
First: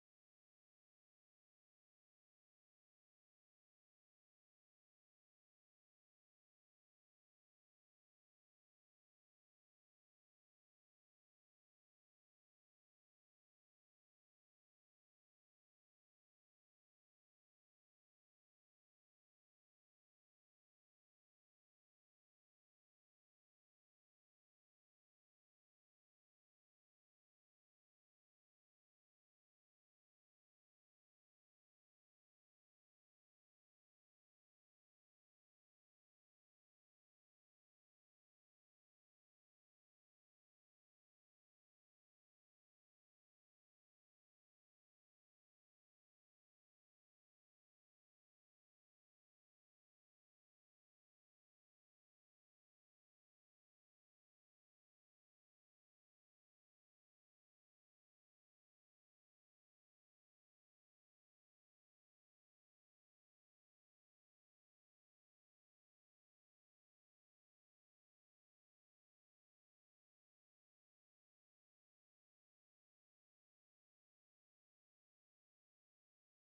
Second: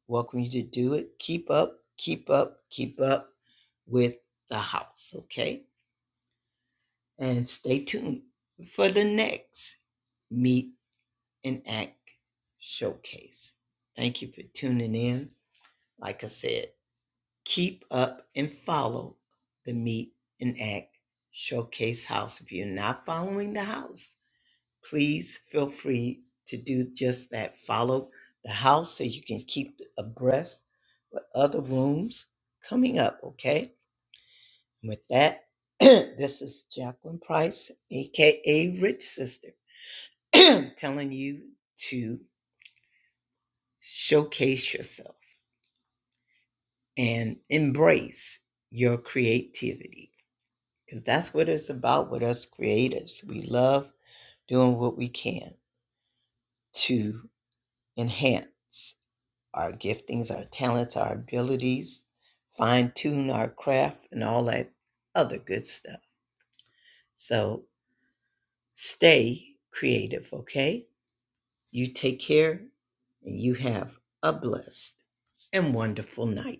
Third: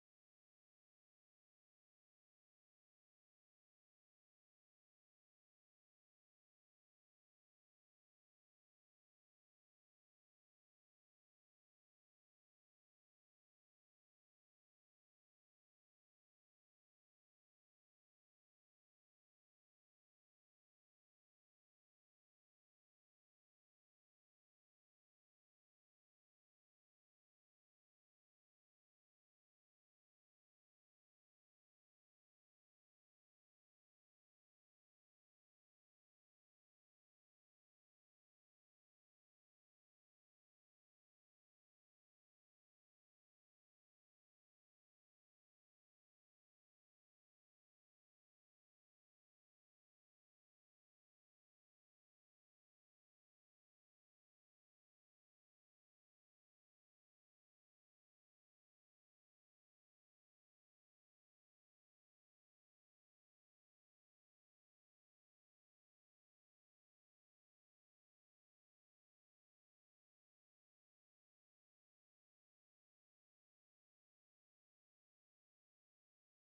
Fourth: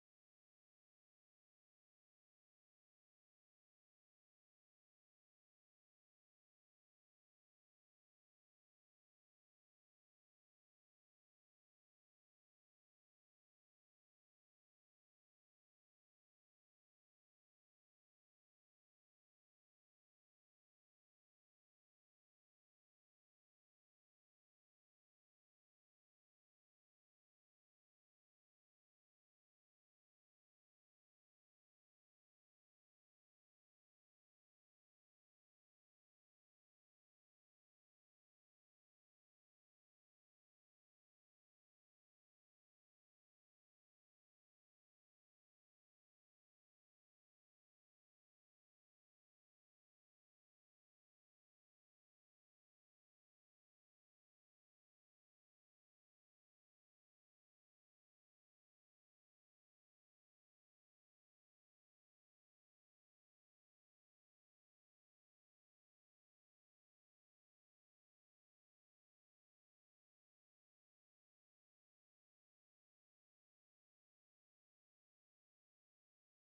Speaker 1: Welcome you to do it. Keep up, keep up, keep up with the house, okay? And stay tuned for the next Meet and Act Showcase. Thank you for tuning in. Like I said, keep up and follow the Meet and Act Showcase House. If you're not following the house, please feel free to do just that. Follow the house so you can keep abreast with other rooms coming up, okay? And with that, [CLEARS THROAT] this is Jacqueline Price, aka Rich Sister, [CLEARS THROAT] telling you to showcase yourself and embrace your creativity because that's what it's about with us creatives. We love doing what we can to enhance our giftings, our talents, our abilities, fine tune our craft, and all that other good stuff. So stay creative, okay? You take care and you have a blessed and wonderful night.